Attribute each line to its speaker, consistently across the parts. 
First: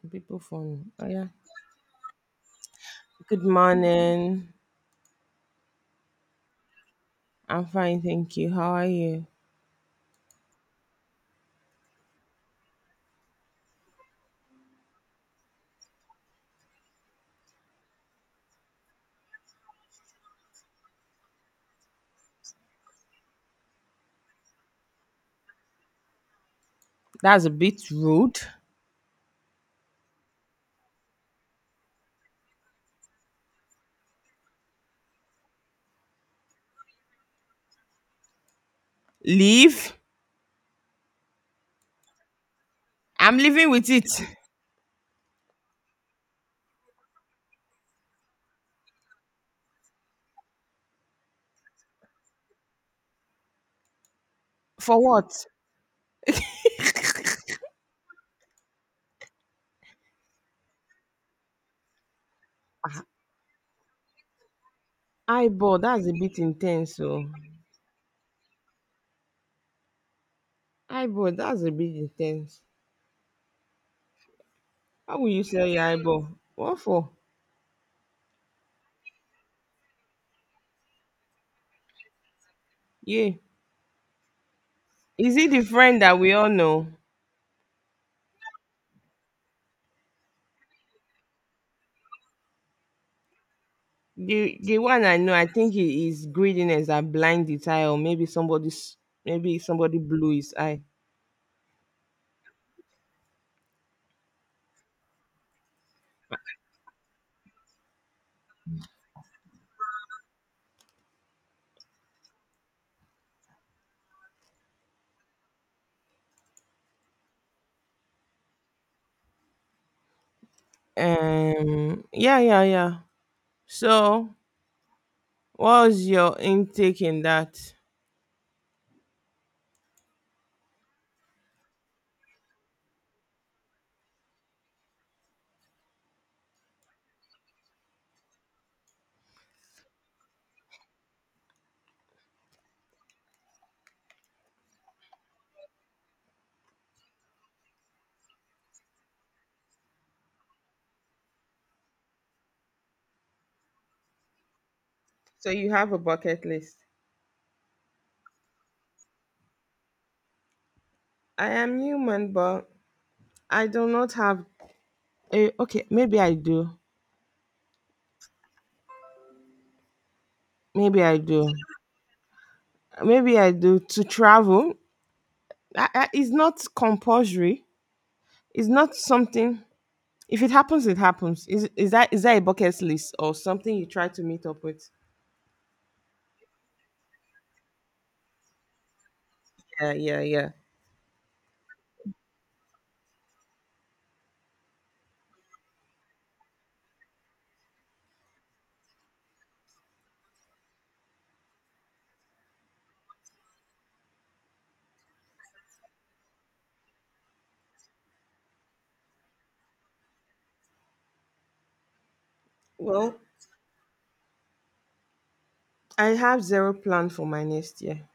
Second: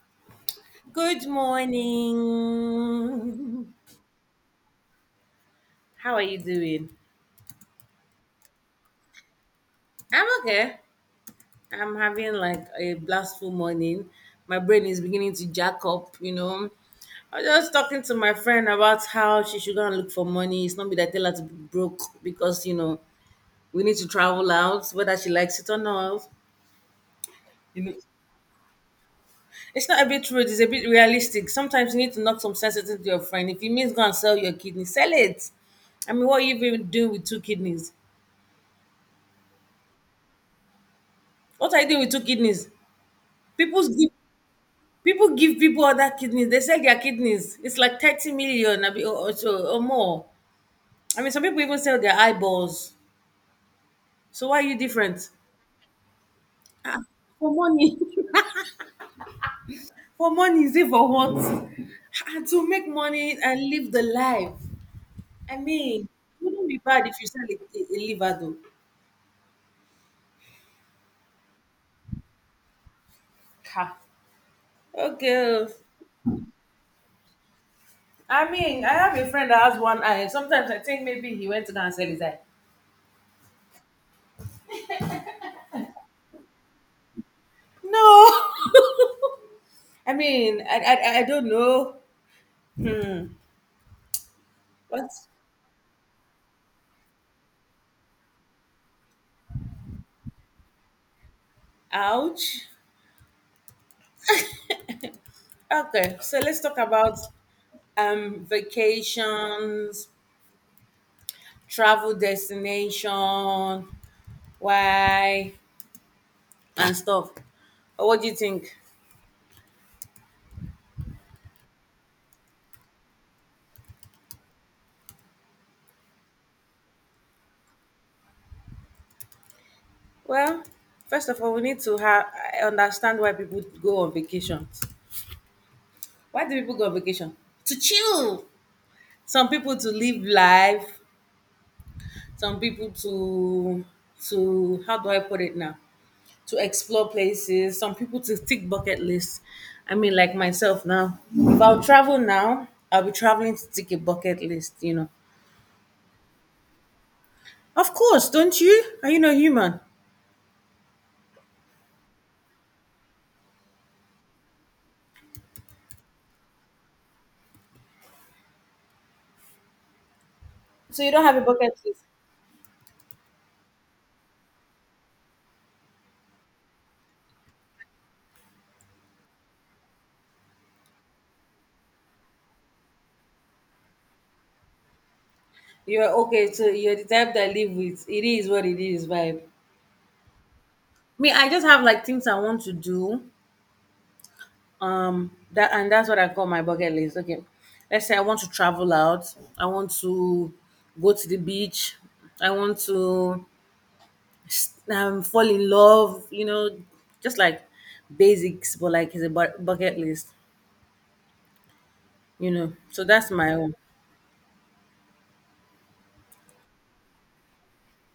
Speaker 1: Some people phone. Oh
Speaker 2: Good
Speaker 1: yeah.
Speaker 2: morning.
Speaker 1: Good morning.
Speaker 2: How are you doing?
Speaker 1: I'm fine, thank you. How are you?
Speaker 2: I'm okay. I'm having like a blissful morning. My brain is beginning to jack up. I was just talking to my friend about how she should go and look for money. It's not me that tell her to be broke because, we need to travel out, whether she likes it or not.
Speaker 1: That's a
Speaker 2: You
Speaker 1: bit
Speaker 2: know,
Speaker 1: rude.
Speaker 2: it's not a bit rude, it's a bit realistic. Sometimes you need to knock some sense into your friend. If it means go and sell your kidney, sell it. I mean, what are you even doing with two kidneys?
Speaker 1: Leave.
Speaker 2: What are you doing with two kidneys?
Speaker 1: I'm living
Speaker 2: People
Speaker 1: with it.
Speaker 2: give people give people other kidneys. They sell their kidneys. It's like 30 million abi, or so or more. I mean, some people even sell their eyeballs. So why are you
Speaker 1: For
Speaker 2: different?
Speaker 1: what?
Speaker 2: For money, for money is it for what? And to make money and live the life. I
Speaker 1: Eyeball.
Speaker 2: mean,
Speaker 1: That's a bit
Speaker 2: it wouldn't be
Speaker 1: intense.
Speaker 2: bad if you sell a liver though.
Speaker 1: Eyeball. That's a bit intense.
Speaker 2: Ha.
Speaker 1: How will
Speaker 2: Okay.
Speaker 1: you sell
Speaker 2: Oh.
Speaker 1: your eyeball? What for?
Speaker 2: I mean, I have a friend that has one eye. Sometimes I think maybe he went to go and sell his eye.
Speaker 1: Yeah. Is it the friend that we all know?
Speaker 2: No. I mean, I don't know.
Speaker 1: The one
Speaker 2: What?
Speaker 1: I know, I think it is greediness that blind the eye, or maybe somebody blew his eye.
Speaker 2: Ouch. Okay, so let's talk about vacations, travel destination, why and stuff. What do you think?
Speaker 1: Yeah, yeah, yeah. So what's your intake in that?
Speaker 2: Well, first of all, we need to have understand why people go on vacations. Why do people go on vacation? To chill. Some people to live life. Some people to how do I put it now? To explore places, some people to tick bucket lists. I mean, like myself now, if I'll travel now, I'll be traveling to tick a bucket list.
Speaker 1: So you have a bucket list.
Speaker 2: Of course, don't you? Are you not human?
Speaker 1: I am human, but I do not have. Okay, maybe I do.
Speaker 2: So
Speaker 1: Maybe
Speaker 2: you
Speaker 1: I
Speaker 2: don't have a
Speaker 1: do.
Speaker 2: bucket list.
Speaker 1: Maybe I do to travel. It's not compulsory. It's not something. If it happens, it happens. Is that a bucket list or something you try to meet up with?
Speaker 2: You're okay, so you're the type that live with it is what it is vibe.
Speaker 1: Yeah, yeah, yeah.
Speaker 2: Me, I just have like things I want to do. That's what I call my bucket list. Okay. Let's say I want to travel out. I want to go to the beach. I want to fall in love, just like basics, but like it's a bucket list. So
Speaker 1: Well,
Speaker 2: that's my own.
Speaker 1: I have zero plan for my next year.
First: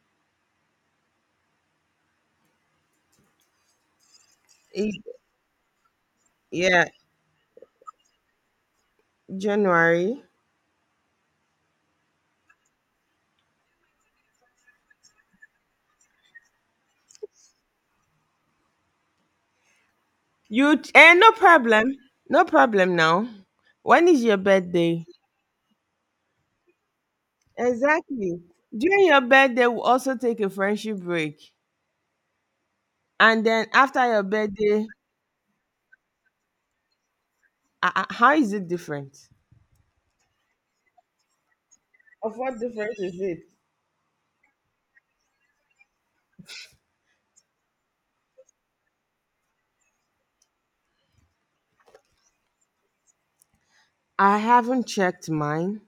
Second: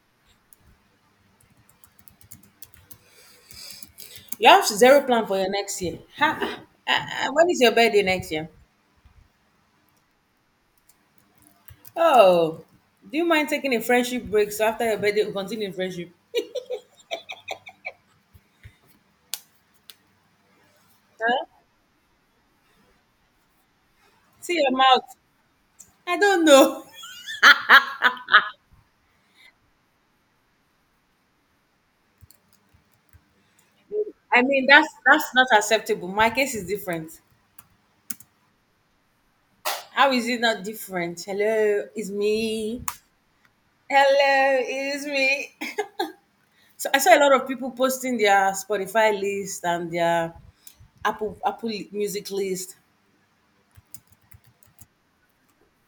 Speaker 2: You have zero
Speaker 1: It-
Speaker 2: plan for your next year. Ha!
Speaker 1: yeah,
Speaker 2: When is your birthday next year?
Speaker 1: January.
Speaker 2: Oh, do you mind taking a friendship break so after your birthday we continue in friendship?
Speaker 1: No
Speaker 2: Huh?
Speaker 1: problem. No problem now. When is your
Speaker 2: See your
Speaker 1: birthday?
Speaker 2: mouth. I don't know.
Speaker 1: Exactly. During your birthday, we'll also take a friendship break. And then after your
Speaker 2: I mean
Speaker 1: birthday,
Speaker 2: that's not acceptable. My case is different.
Speaker 1: how is it different?
Speaker 2: How is it not different? Hello, it's
Speaker 1: Of what
Speaker 2: me.
Speaker 1: difference is it?
Speaker 2: Hello, it's me. So I saw a lot of people posting their Spotify list and their Apple Music list.
Speaker 1: I haven't checked mine.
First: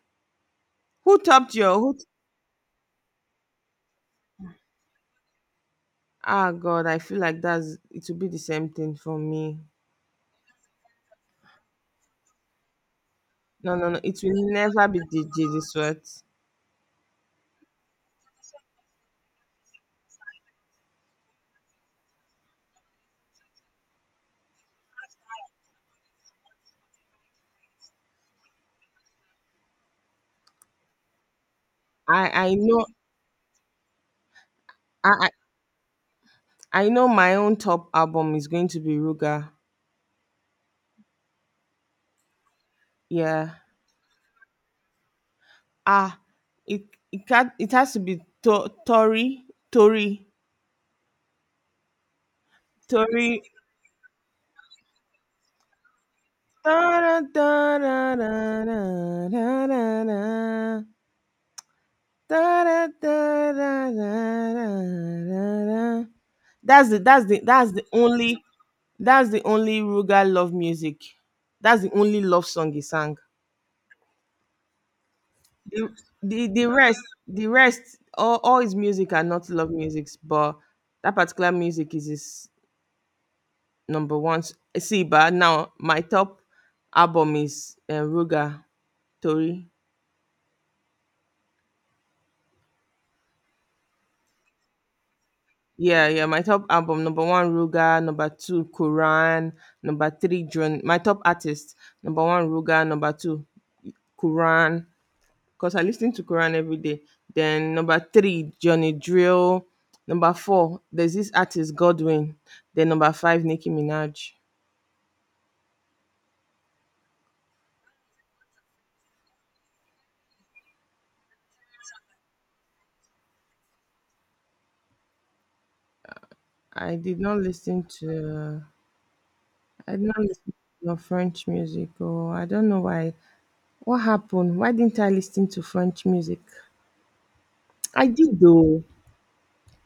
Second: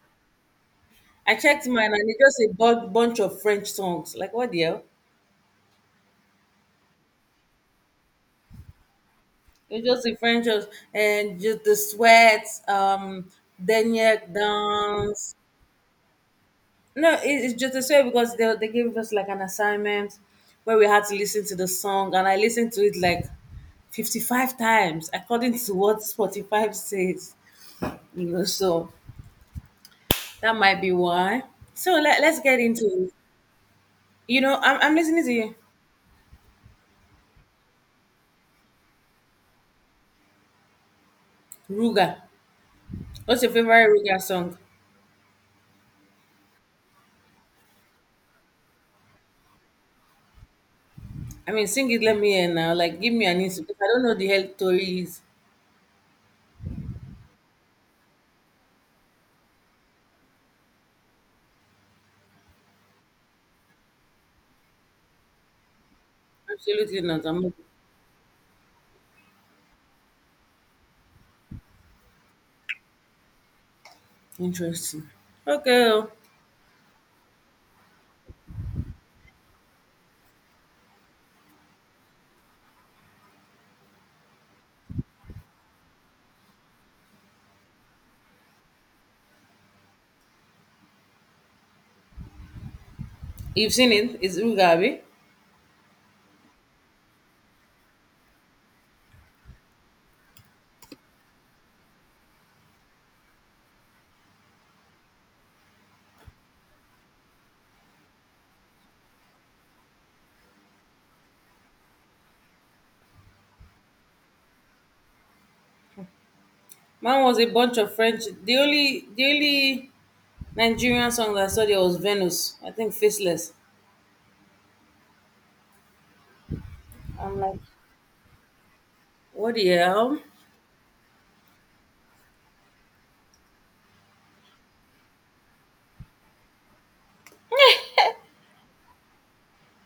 Speaker 1: Who
Speaker 2: I
Speaker 1: topped
Speaker 2: checked
Speaker 1: your
Speaker 2: mine
Speaker 1: who?
Speaker 2: and it's just a bunch of French songs. Like what the hell?
Speaker 1: Ah, God, I feel like that's it will be the same thing for me.
Speaker 2: It's just the French songs and just the sweat,
Speaker 1: No, no, no.
Speaker 2: Daniel
Speaker 1: It will never be
Speaker 2: Dance.
Speaker 1: DJ this what.
Speaker 2: No, it's just a sweat because they gave us like an assignment where we had to listen to the song and I listened to it like 55 times according to what Spotify says. So that might be why. So let,
Speaker 1: I
Speaker 2: let's
Speaker 1: I
Speaker 2: get into
Speaker 1: know
Speaker 2: it. I'm
Speaker 1: I
Speaker 2: listening
Speaker 1: I
Speaker 2: to you.
Speaker 1: I know my own top album is going to be Ruga.
Speaker 2: Ruga. What's your
Speaker 1: Yeah.
Speaker 2: favorite Ruga song?
Speaker 1: Ah, it it has to be to, Tory
Speaker 2: I mean, sing it, let me hear now. Like, give me an
Speaker 1: Tory.
Speaker 2: insult, because I don't know the hell story is.
Speaker 1: Da, da, da, da, da, da, da, da. Da, da, da, da, da, da, da, da. That's the
Speaker 2: Absolutely not.
Speaker 1: that's the
Speaker 2: I'm not
Speaker 1: that's the only Ruga love music. That's the only love song he sang.
Speaker 2: interested. Okay.
Speaker 1: The
Speaker 2: Oh.
Speaker 1: the, the rest the rest, all his music are not love musics, but that particular music is his number one. See, but now my top album is Ruga Tori.
Speaker 2: You've seen it. It's Ruga, Abi.
Speaker 1: Yeah, yeah. My top album number one Ruga, number two Quran, number three Drone. My top artist number one Ruga, number two Quran. Cause I listen to Quran every day. Then number three Johnny Drill. Number four there's this artist Godwin. Then number five Nicki Minaj.
Speaker 2: Mine was a bunch of French. The only Nigerian song that I saw there was Venus. I think Faceless.
Speaker 1: I did not
Speaker 2: I'm like,
Speaker 1: listen to.
Speaker 2: what the
Speaker 1: I did not
Speaker 2: hell?
Speaker 1: listen to your French music. Oh, I don't know why. What happened? Why didn't I listen to French music? I did though.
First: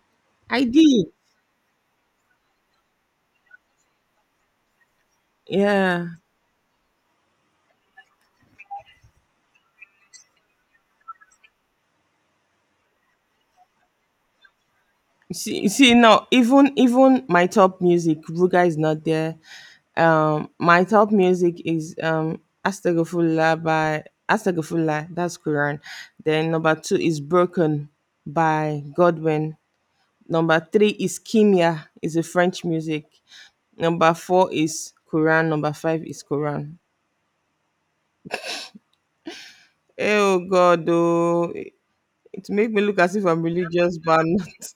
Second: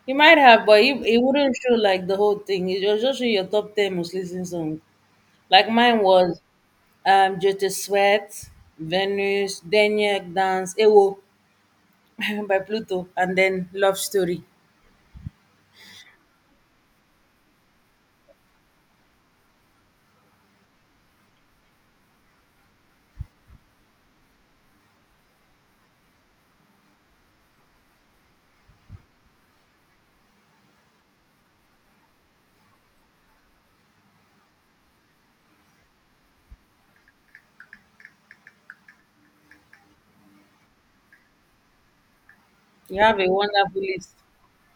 Speaker 2: He might
Speaker 1: I
Speaker 2: have, but he,
Speaker 1: did.
Speaker 2: he wouldn't show like the whole thing. It was just show your top 10 most listened song. Like mine
Speaker 1: Yeah.
Speaker 2: was Just a Sweat, Venus, Daniel Dance, Ewo by Pluto, and then Love Story.
Speaker 1: You see, no, even my top music, Ruga is not there. My top music is Astagfirullah by Astagfirullah. That's Quran. Then number two is Broken by Godwin. Number three is Kimia. Is a French music. Number four is Quran. Number five is Quran. Oh God, it make me
Speaker 2: You
Speaker 1: look as
Speaker 2: have
Speaker 1: if
Speaker 2: a
Speaker 1: I'm
Speaker 2: wonderful
Speaker 1: religious,
Speaker 2: list.
Speaker 1: but I'm not.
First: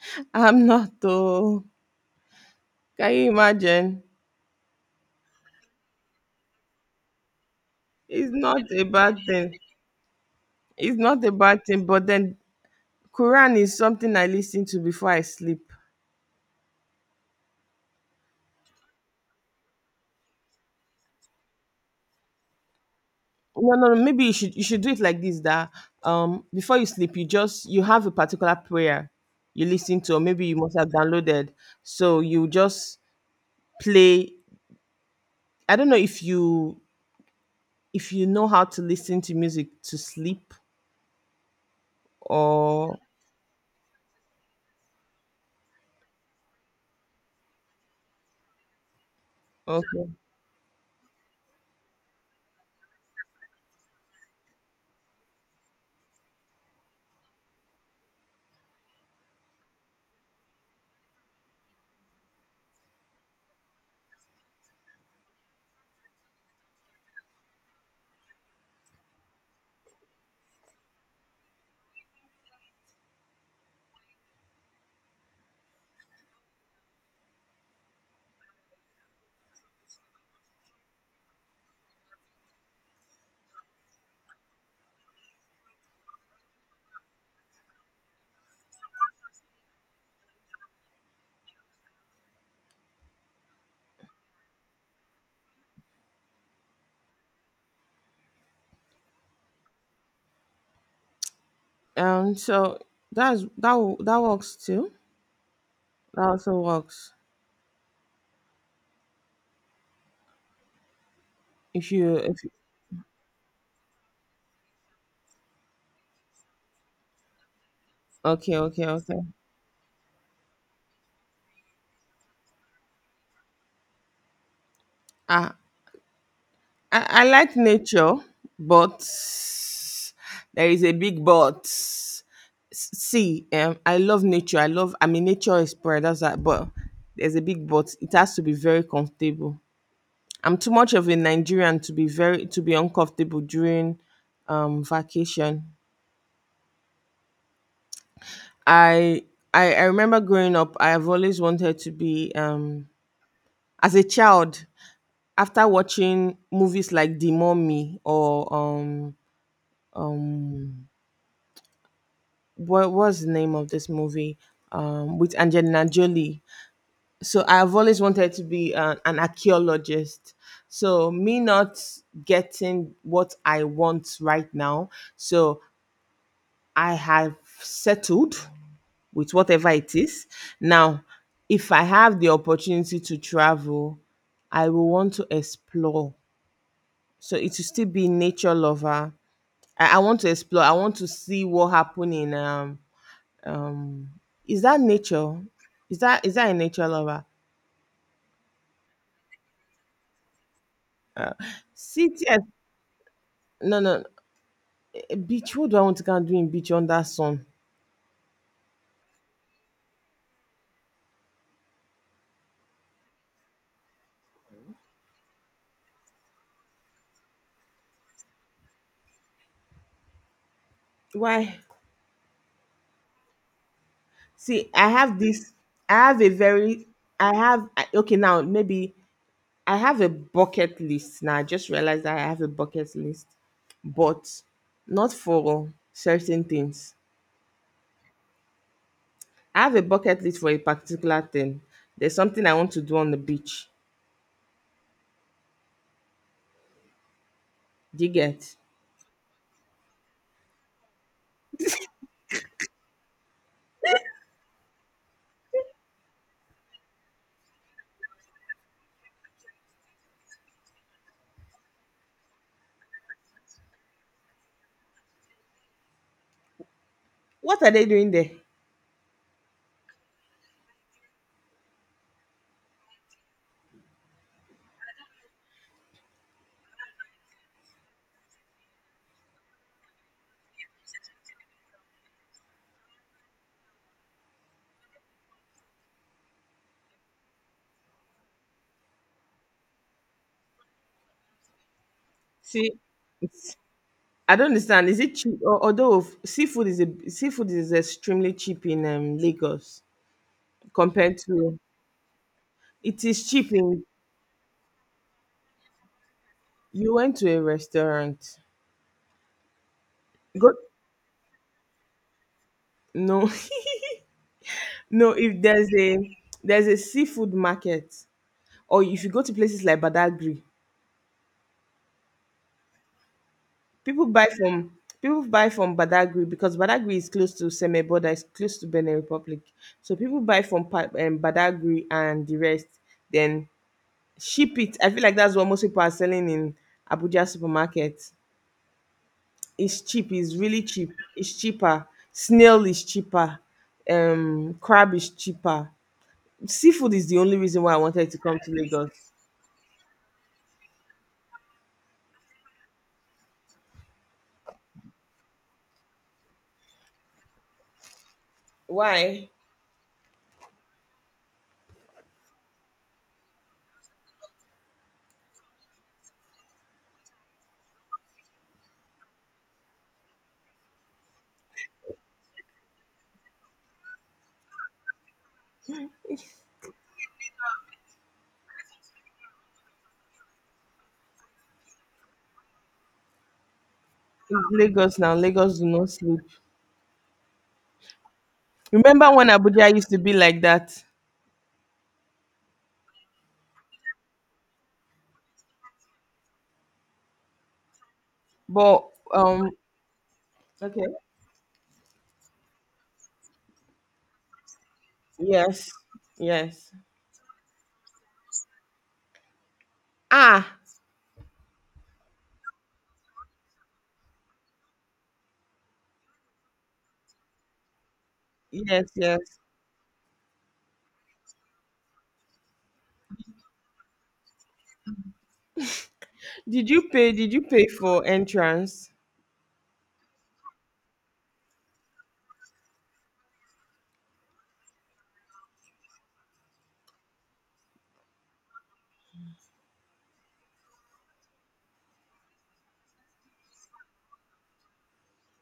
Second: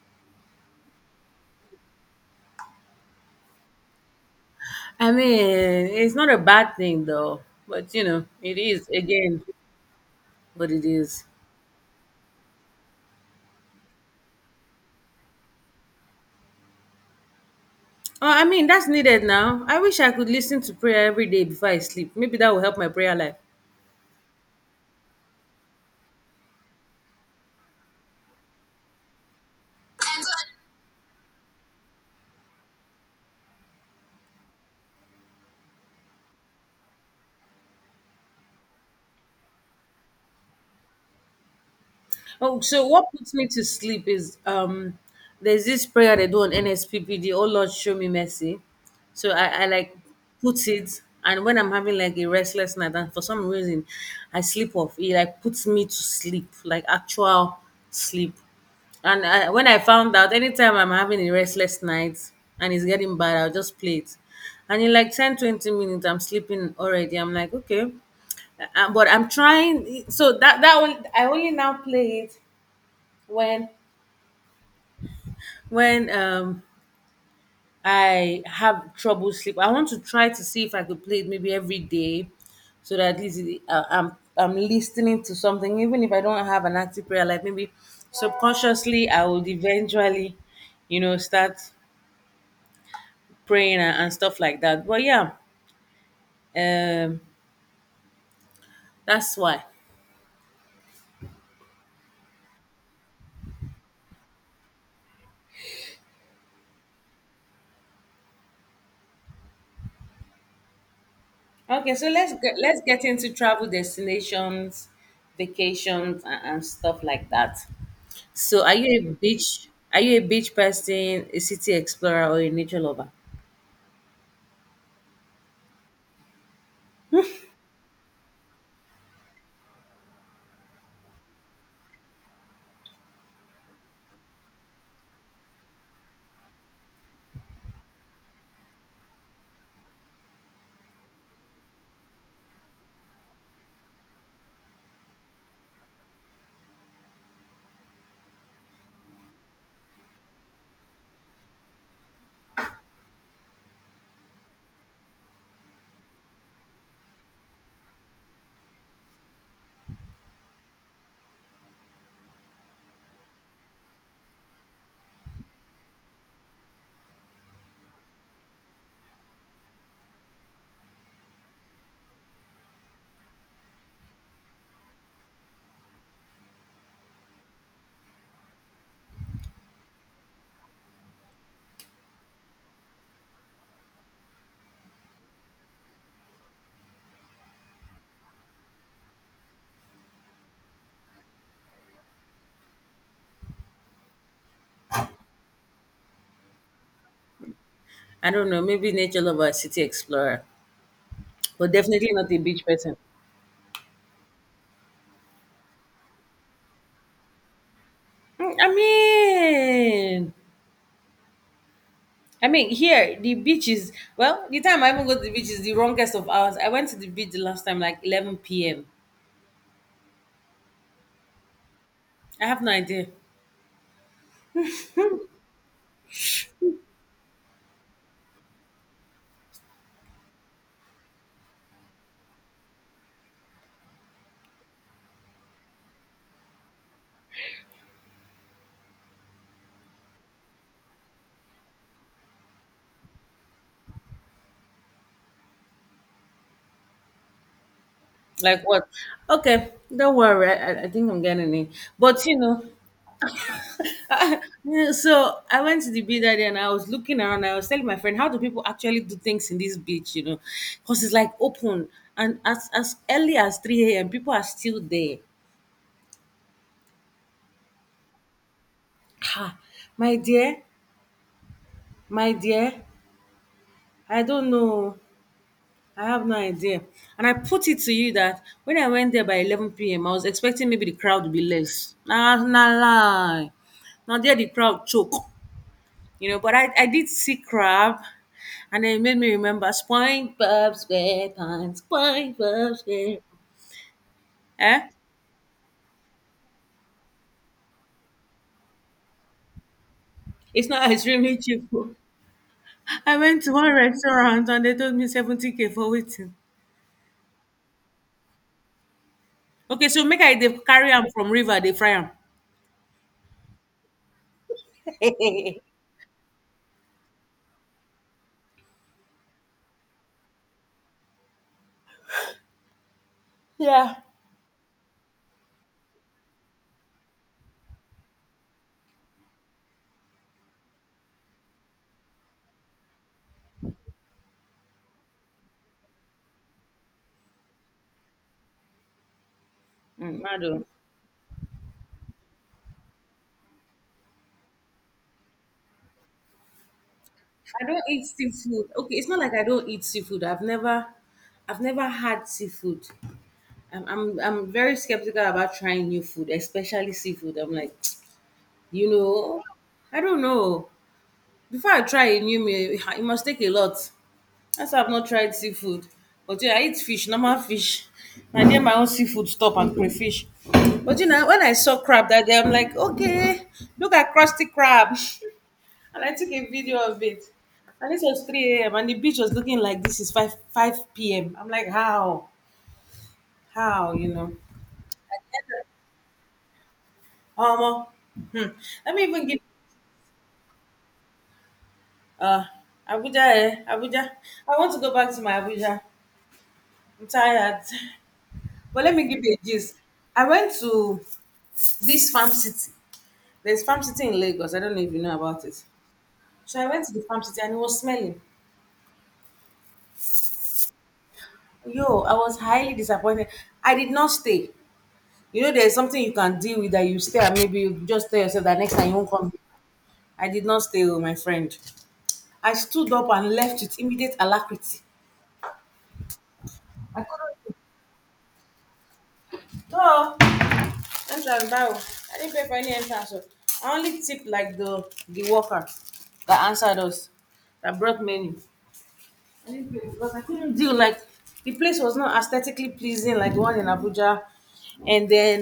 Speaker 1: I'm not. Oh, can you imagine?
Speaker 2: I mean, it's not a bad thing though, but
Speaker 1: It's
Speaker 2: it
Speaker 1: not a
Speaker 2: is
Speaker 1: bad
Speaker 2: again
Speaker 1: thing.
Speaker 2: what it
Speaker 1: It's
Speaker 2: is.
Speaker 1: not a bad thing. But then Quran is something I listen to before I sleep.
Speaker 2: Oh, I mean, that's needed now. I wish I could listen to prayer every day before I sleep. Maybe that will help my prayer life.
Speaker 1: No, no, no. Maybe you should do it like this. That, before you sleep, you have a particular prayer you listen to, or maybe you must have downloaded. So you just play. I don't know if you know how to listen to music to sleep
Speaker 2: Oh, so
Speaker 1: or
Speaker 2: what puts me to sleep is there's this prayer they do on NSPPD, oh Lord, show me mercy. So I like
Speaker 1: okay.
Speaker 2: put it and when I'm having like a restless night and for some reason I sleep off, it like puts me to sleep, like actual sleep. And I, when I found out, anytime I'm having a restless night and it's getting bad, I'll just play it. And in like 10-20 minutes, I'm sleeping already. I'm like, okay, but I'm trying. So that one, I only now play it when when I have trouble sleep. I want to try to see if I could play it maybe every day, so that at least I'm listening to something, even if I don't have an active prayer. Like maybe subconsciously, I would eventually, start praying and stuff like that. But yeah, um, that's why.
Speaker 1: So that works too. That also works.
Speaker 2: Okay, so let's
Speaker 1: If you-
Speaker 2: get, let's get into travel destinations, vacations, and stuff like that.
Speaker 1: okay,
Speaker 2: So, are
Speaker 1: okay,
Speaker 2: you a
Speaker 1: okay.
Speaker 2: beach? Are you a beach person, a city explorer, or a nature lover?
Speaker 1: Ah, I like nature, but there is a big but. See, I love nature. I love. I mean, nature is prayer. That. But there's a big but. It has to be very comfortable. I'm too much of a Nigerian to be very to be uncomfortable during vacation. I I remember growing up, I have always wanted to be, as a child, after watching movies like The Mummy or um what was the name of this movie, with Angelina Jolie. So I've always wanted to be an archaeologist. So me not getting what I want right now, so I have settled with whatever it is. Now, if I have the opportunity to travel, I will want to explore. So it will still be nature lover. I want to explore. I want to see what happened in, um is that nature? Is that a nature lover?
Speaker 2: I don't know. Maybe nature lover, or city explorer,
Speaker 1: Uh,
Speaker 2: but definitely
Speaker 1: city
Speaker 2: not a
Speaker 1: ex-
Speaker 2: beach person.
Speaker 1: no, no, no. Beach. What do I want to go and do in beach under sun?
Speaker 2: Mm, I mean, I mean, here the beach is well. The time I even go to the beach is the wrongest of hours. I went to the beach the last time like 11 p.m.
Speaker 1: Why?
Speaker 2: I have no idea.
Speaker 1: See, I have this. I have a very. Okay now. Maybe I have a bucket list now. I just realized that I have a bucket list, but not for certain things. I have a bucket list for a particular thing. There's something I want to do on the beach. Do you get?
Speaker 2: Like what? Okay, don't worry. I think I'm getting it. But so I went to the beach that day and I was looking around. I was telling my friend, how do people actually do things in this beach? Because it's like open and as early as 3 a.m. people are still there.
Speaker 1: What are they doing there?
Speaker 2: Ha, my dear, my dear, I don't know. I have no idea. And I put it to you that when I went there by 11 p.m., I was expecting maybe the crowd would be less. Nah, nah, lie. Now there the crowd choke. But I did see crab, and then it made me remember SpongeBob SquarePants,
Speaker 1: See,
Speaker 2: SpongeBob SquarePants.
Speaker 1: it's, I don't understand.
Speaker 2: Eh?
Speaker 1: Is it cheap? Although seafood is extremely cheap in, Lagos,
Speaker 2: It's not
Speaker 1: compared
Speaker 2: extremely
Speaker 1: to
Speaker 2: cheap. Oh.
Speaker 1: it
Speaker 2: I
Speaker 1: is
Speaker 2: went to
Speaker 1: cheap
Speaker 2: one
Speaker 1: in.
Speaker 2: restaurant and they told me 70K for waiting.
Speaker 1: You went to a restaurant.
Speaker 2: Okay, so make I they
Speaker 1: Go
Speaker 2: carry them from river, they fry them.
Speaker 1: no. No, if there's a there's a seafood market, or if you go to places like Badagry,
Speaker 2: Yeah.
Speaker 1: people buy from people buy from Badagry, because Badagry is close to Seme border, it's close to Benin Republic. So people buy from Badagry and the rest, then ship it. I feel like that's what most people are selling in Abuja supermarkets. It's cheap. It's
Speaker 2: I
Speaker 1: really
Speaker 2: don't.
Speaker 1: cheap. It's cheaper. Snail is cheaper. Crab is cheaper. Seafood is the only reason
Speaker 2: I
Speaker 1: why I
Speaker 2: don't eat
Speaker 1: wanted to come to
Speaker 2: seafood. Okay, it's
Speaker 1: Lagos.
Speaker 2: not like I don't eat seafood. I've never had seafood. I'm very skeptical about trying new food, especially seafood. I'm like, You
Speaker 1: Why?
Speaker 2: know, I don't know. Before I try a new meal, it must take a lot. That's why I've not tried seafood. But yeah, I eat fish, normal fish. I then my own seafood stop and crayfish. But when I saw crab that day, I'm like, okay, look at crusty crab. And I took a video of it. And this was 3 a.m. and the beach was looking like this is 5 p.m. I'm like, how? How, you know?
Speaker 1: It's Lagos now. Lagos do not sleep.
Speaker 2: Um, hmm. Let me
Speaker 1: Remember
Speaker 2: even
Speaker 1: when
Speaker 2: give
Speaker 1: Abuja used to be like that?
Speaker 2: Uh, Abuja, eh? Abuja. I want to go back to my Abuja. I'm tired. But
Speaker 1: But
Speaker 2: let me give you a
Speaker 1: um,
Speaker 2: gist. I went
Speaker 1: okay,
Speaker 2: to this farm city. There's farm city in Lagos. I don't know if you know about it.
Speaker 1: yes,
Speaker 2: So I
Speaker 1: yes,
Speaker 2: went to the farm city and it was smelling.
Speaker 1: ah,
Speaker 2: Yo, I was highly disappointed. I did not stay. There's something you can deal with that you stay and maybe you just tell yourself that next time
Speaker 1: yes,
Speaker 2: you won't
Speaker 1: yes.
Speaker 2: come. I did not stay with my friend. I stood up and left with immediate alacrity.
Speaker 1: Did you pay? Did you pay for entrance?
Speaker 2: Duh. Entrance bio. I didn't pay for any entrance. Oh. I only tip like the worker that answered us, that brought menu. I didn't pay because I couldn't deal. Like the place was not aesthetically pleasing, like the one in Abuja, and then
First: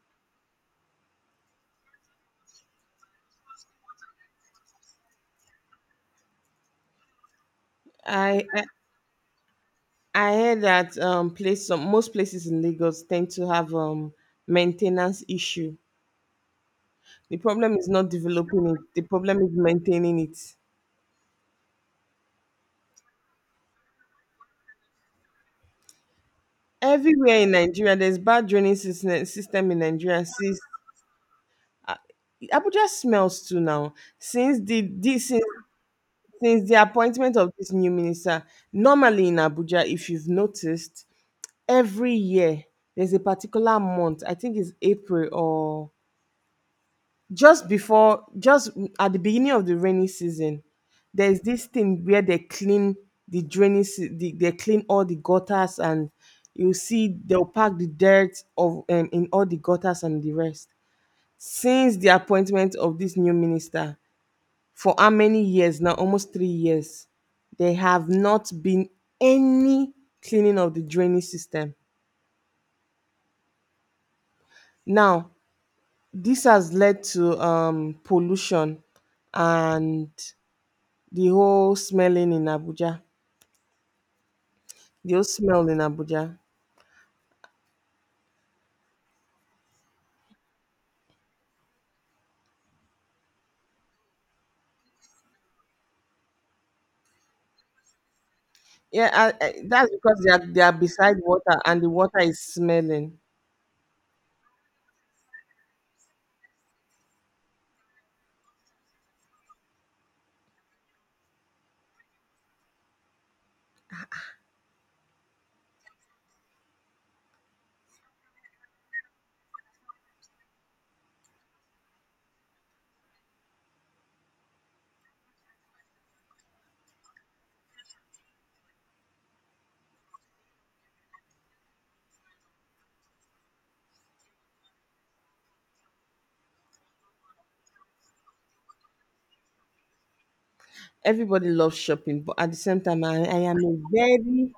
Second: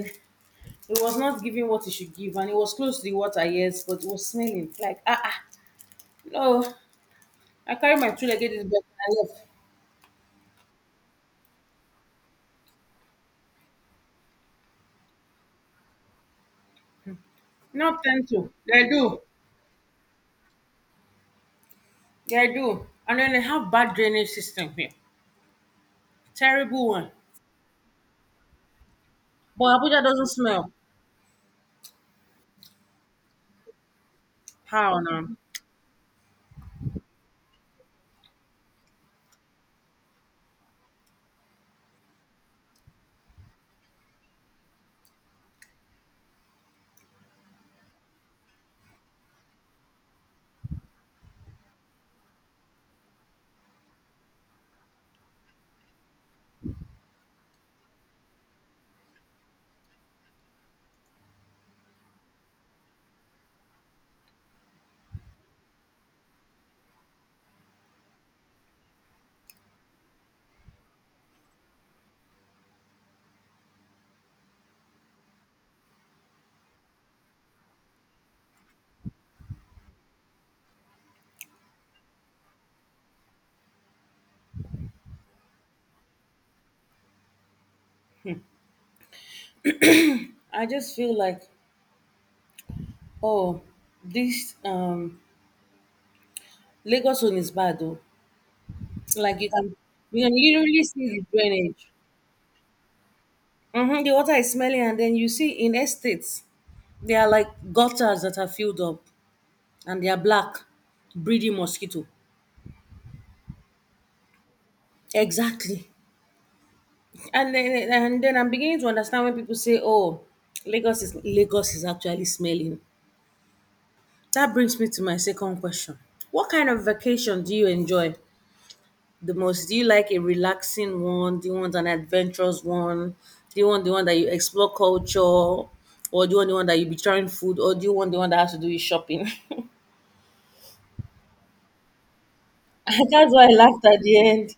Speaker 2: it was not giving what it should give, and it was close to the water, yes, but it was smelling like ah. No, I carry my trailer,
Speaker 1: I
Speaker 2: get this
Speaker 1: I,
Speaker 2: back and I left.
Speaker 1: I heard that, place some most places in Lagos tend to have maintenance issue. The problem is
Speaker 2: No
Speaker 1: not
Speaker 2: time to.
Speaker 1: developing it.
Speaker 2: They
Speaker 1: The
Speaker 2: do,
Speaker 1: problem is maintaining it.
Speaker 2: they do, and then they have bad drainage system here, terrible one.
Speaker 1: Everywhere in Nigeria, there's bad draining system
Speaker 2: But
Speaker 1: system in
Speaker 2: Abuja
Speaker 1: Nigeria
Speaker 2: doesn't
Speaker 1: since
Speaker 2: smell.
Speaker 1: Abuja smells too now. Since the
Speaker 2: How
Speaker 1: this
Speaker 2: now?
Speaker 1: since, since the appointment of this new minister, normally in Abuja, if you've noticed, every year there's a particular month. I think it's April, or just before, just at the beginning of the rainy season. There's this thing where they clean they clean all the gutters, and you see they'll pack the dirt of in all the gutters and the rest. Since the appointment of this new minister, for how many years now, almost 3 years, there have not been any cleaning of the drainage system. Now, this has led to, pollution and the whole smelling in Abuja. The whole smell in Abuja.
Speaker 2: I just feel like, oh, this Lagos one is bad though.
Speaker 1: Yeah,
Speaker 2: Like you can
Speaker 1: that's because
Speaker 2: you
Speaker 1: they
Speaker 2: can
Speaker 1: are, they are
Speaker 2: literally
Speaker 1: beside
Speaker 2: see the
Speaker 1: water and
Speaker 2: drainage.
Speaker 1: the water is smelling.
Speaker 2: The water is smelly, and then you see in estates they are like gutters that are filled up, and they are black, breeding mosquito. Exactly. And then I'm beginning to understand when people say, oh, Lagos is actually smelling. That brings me to my second question. What kind of vacation do you enjoy the most? Do you like a relaxing one? Do you want an adventurous one? Do you want the one that you explore culture? Or do you want the one that you be trying food? Or do you want the one that has to do with shopping?
Speaker 1: Everybody loves shopping, but at the same time,
Speaker 2: That's why I laughed at the end.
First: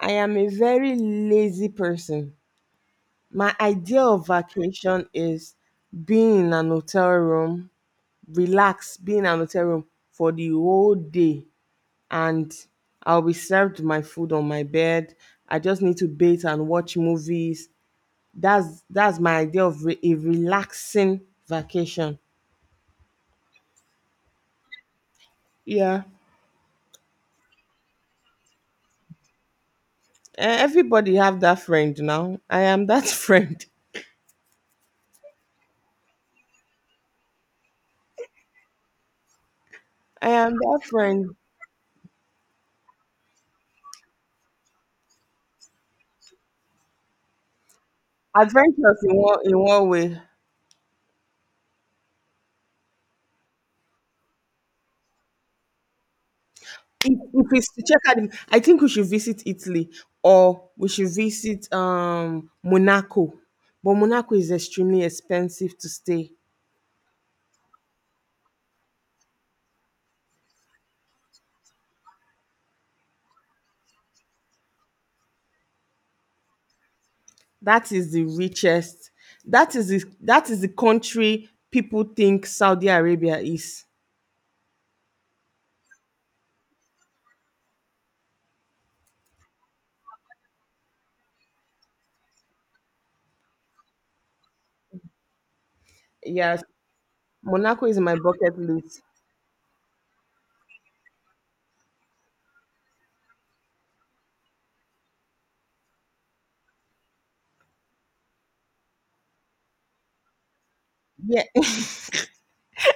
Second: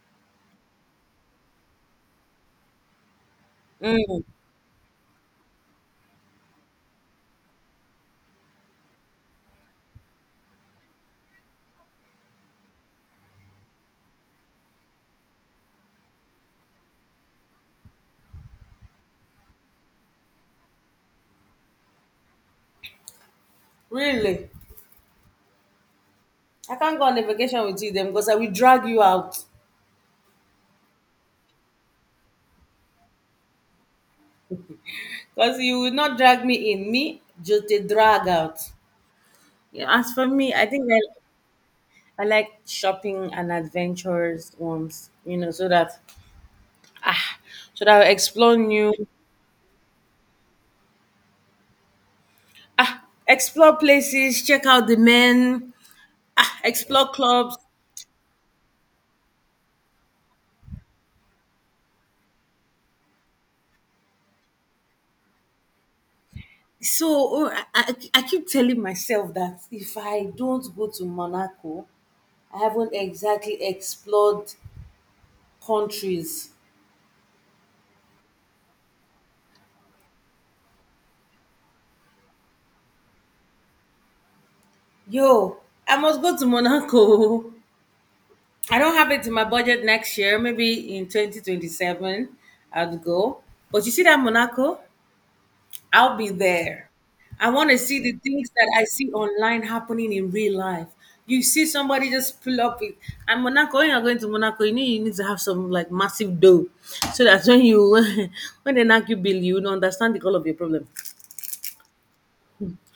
Speaker 1: I am a very lazy person. My idea
Speaker 2: Mm.
Speaker 1: of vacation is being in an hotel room, relax, being in an hotel room for the whole day, and I'll be served my food on my bed. I just need to bathe and watch movies. That's my idea of a relaxing vacation.
Speaker 2: Really?
Speaker 1: Yeah,
Speaker 2: I can't go on a vacation with you then because I will drag you out.
Speaker 1: Everybody have that friend now. I am that friend.
Speaker 2: Because you will not drag me in. Me, just a drag out. Yeah, as for
Speaker 1: I
Speaker 2: me,
Speaker 1: am that friend.
Speaker 2: I like shopping and adventures ones, you know, so that ah, so that I explore new
Speaker 1: Adventurous in one way.
Speaker 2: explore places, check out the men, explore
Speaker 1: If
Speaker 2: clubs.
Speaker 1: it's to check out, I think we should visit Italy, or we should visit, Monaco, but Monaco is extremely expensive to stay.
Speaker 2: So oh, I keep telling myself that if I don't go to Monaco, I haven't exactly explored countries.
Speaker 1: That is the richest. That is the country people think Saudi Arabia is.
Speaker 2: Yo, I must go to Monaco. I don't have it in my budget next year. Maybe in 2027, I'd go. But you see that Monaco? I'll be
Speaker 1: Yes,
Speaker 2: there. I want to
Speaker 1: Monaco
Speaker 2: see
Speaker 1: is
Speaker 2: the
Speaker 1: my
Speaker 2: things
Speaker 1: bucket
Speaker 2: that I
Speaker 1: list.
Speaker 2: see online happening in real life. You see somebody just pull up with and Monaco, when you're going to Monaco, you know you need to have some like massive dough. So that when you when they knock you bill, you will understand the call of your problem.
Speaker 1: Yeah.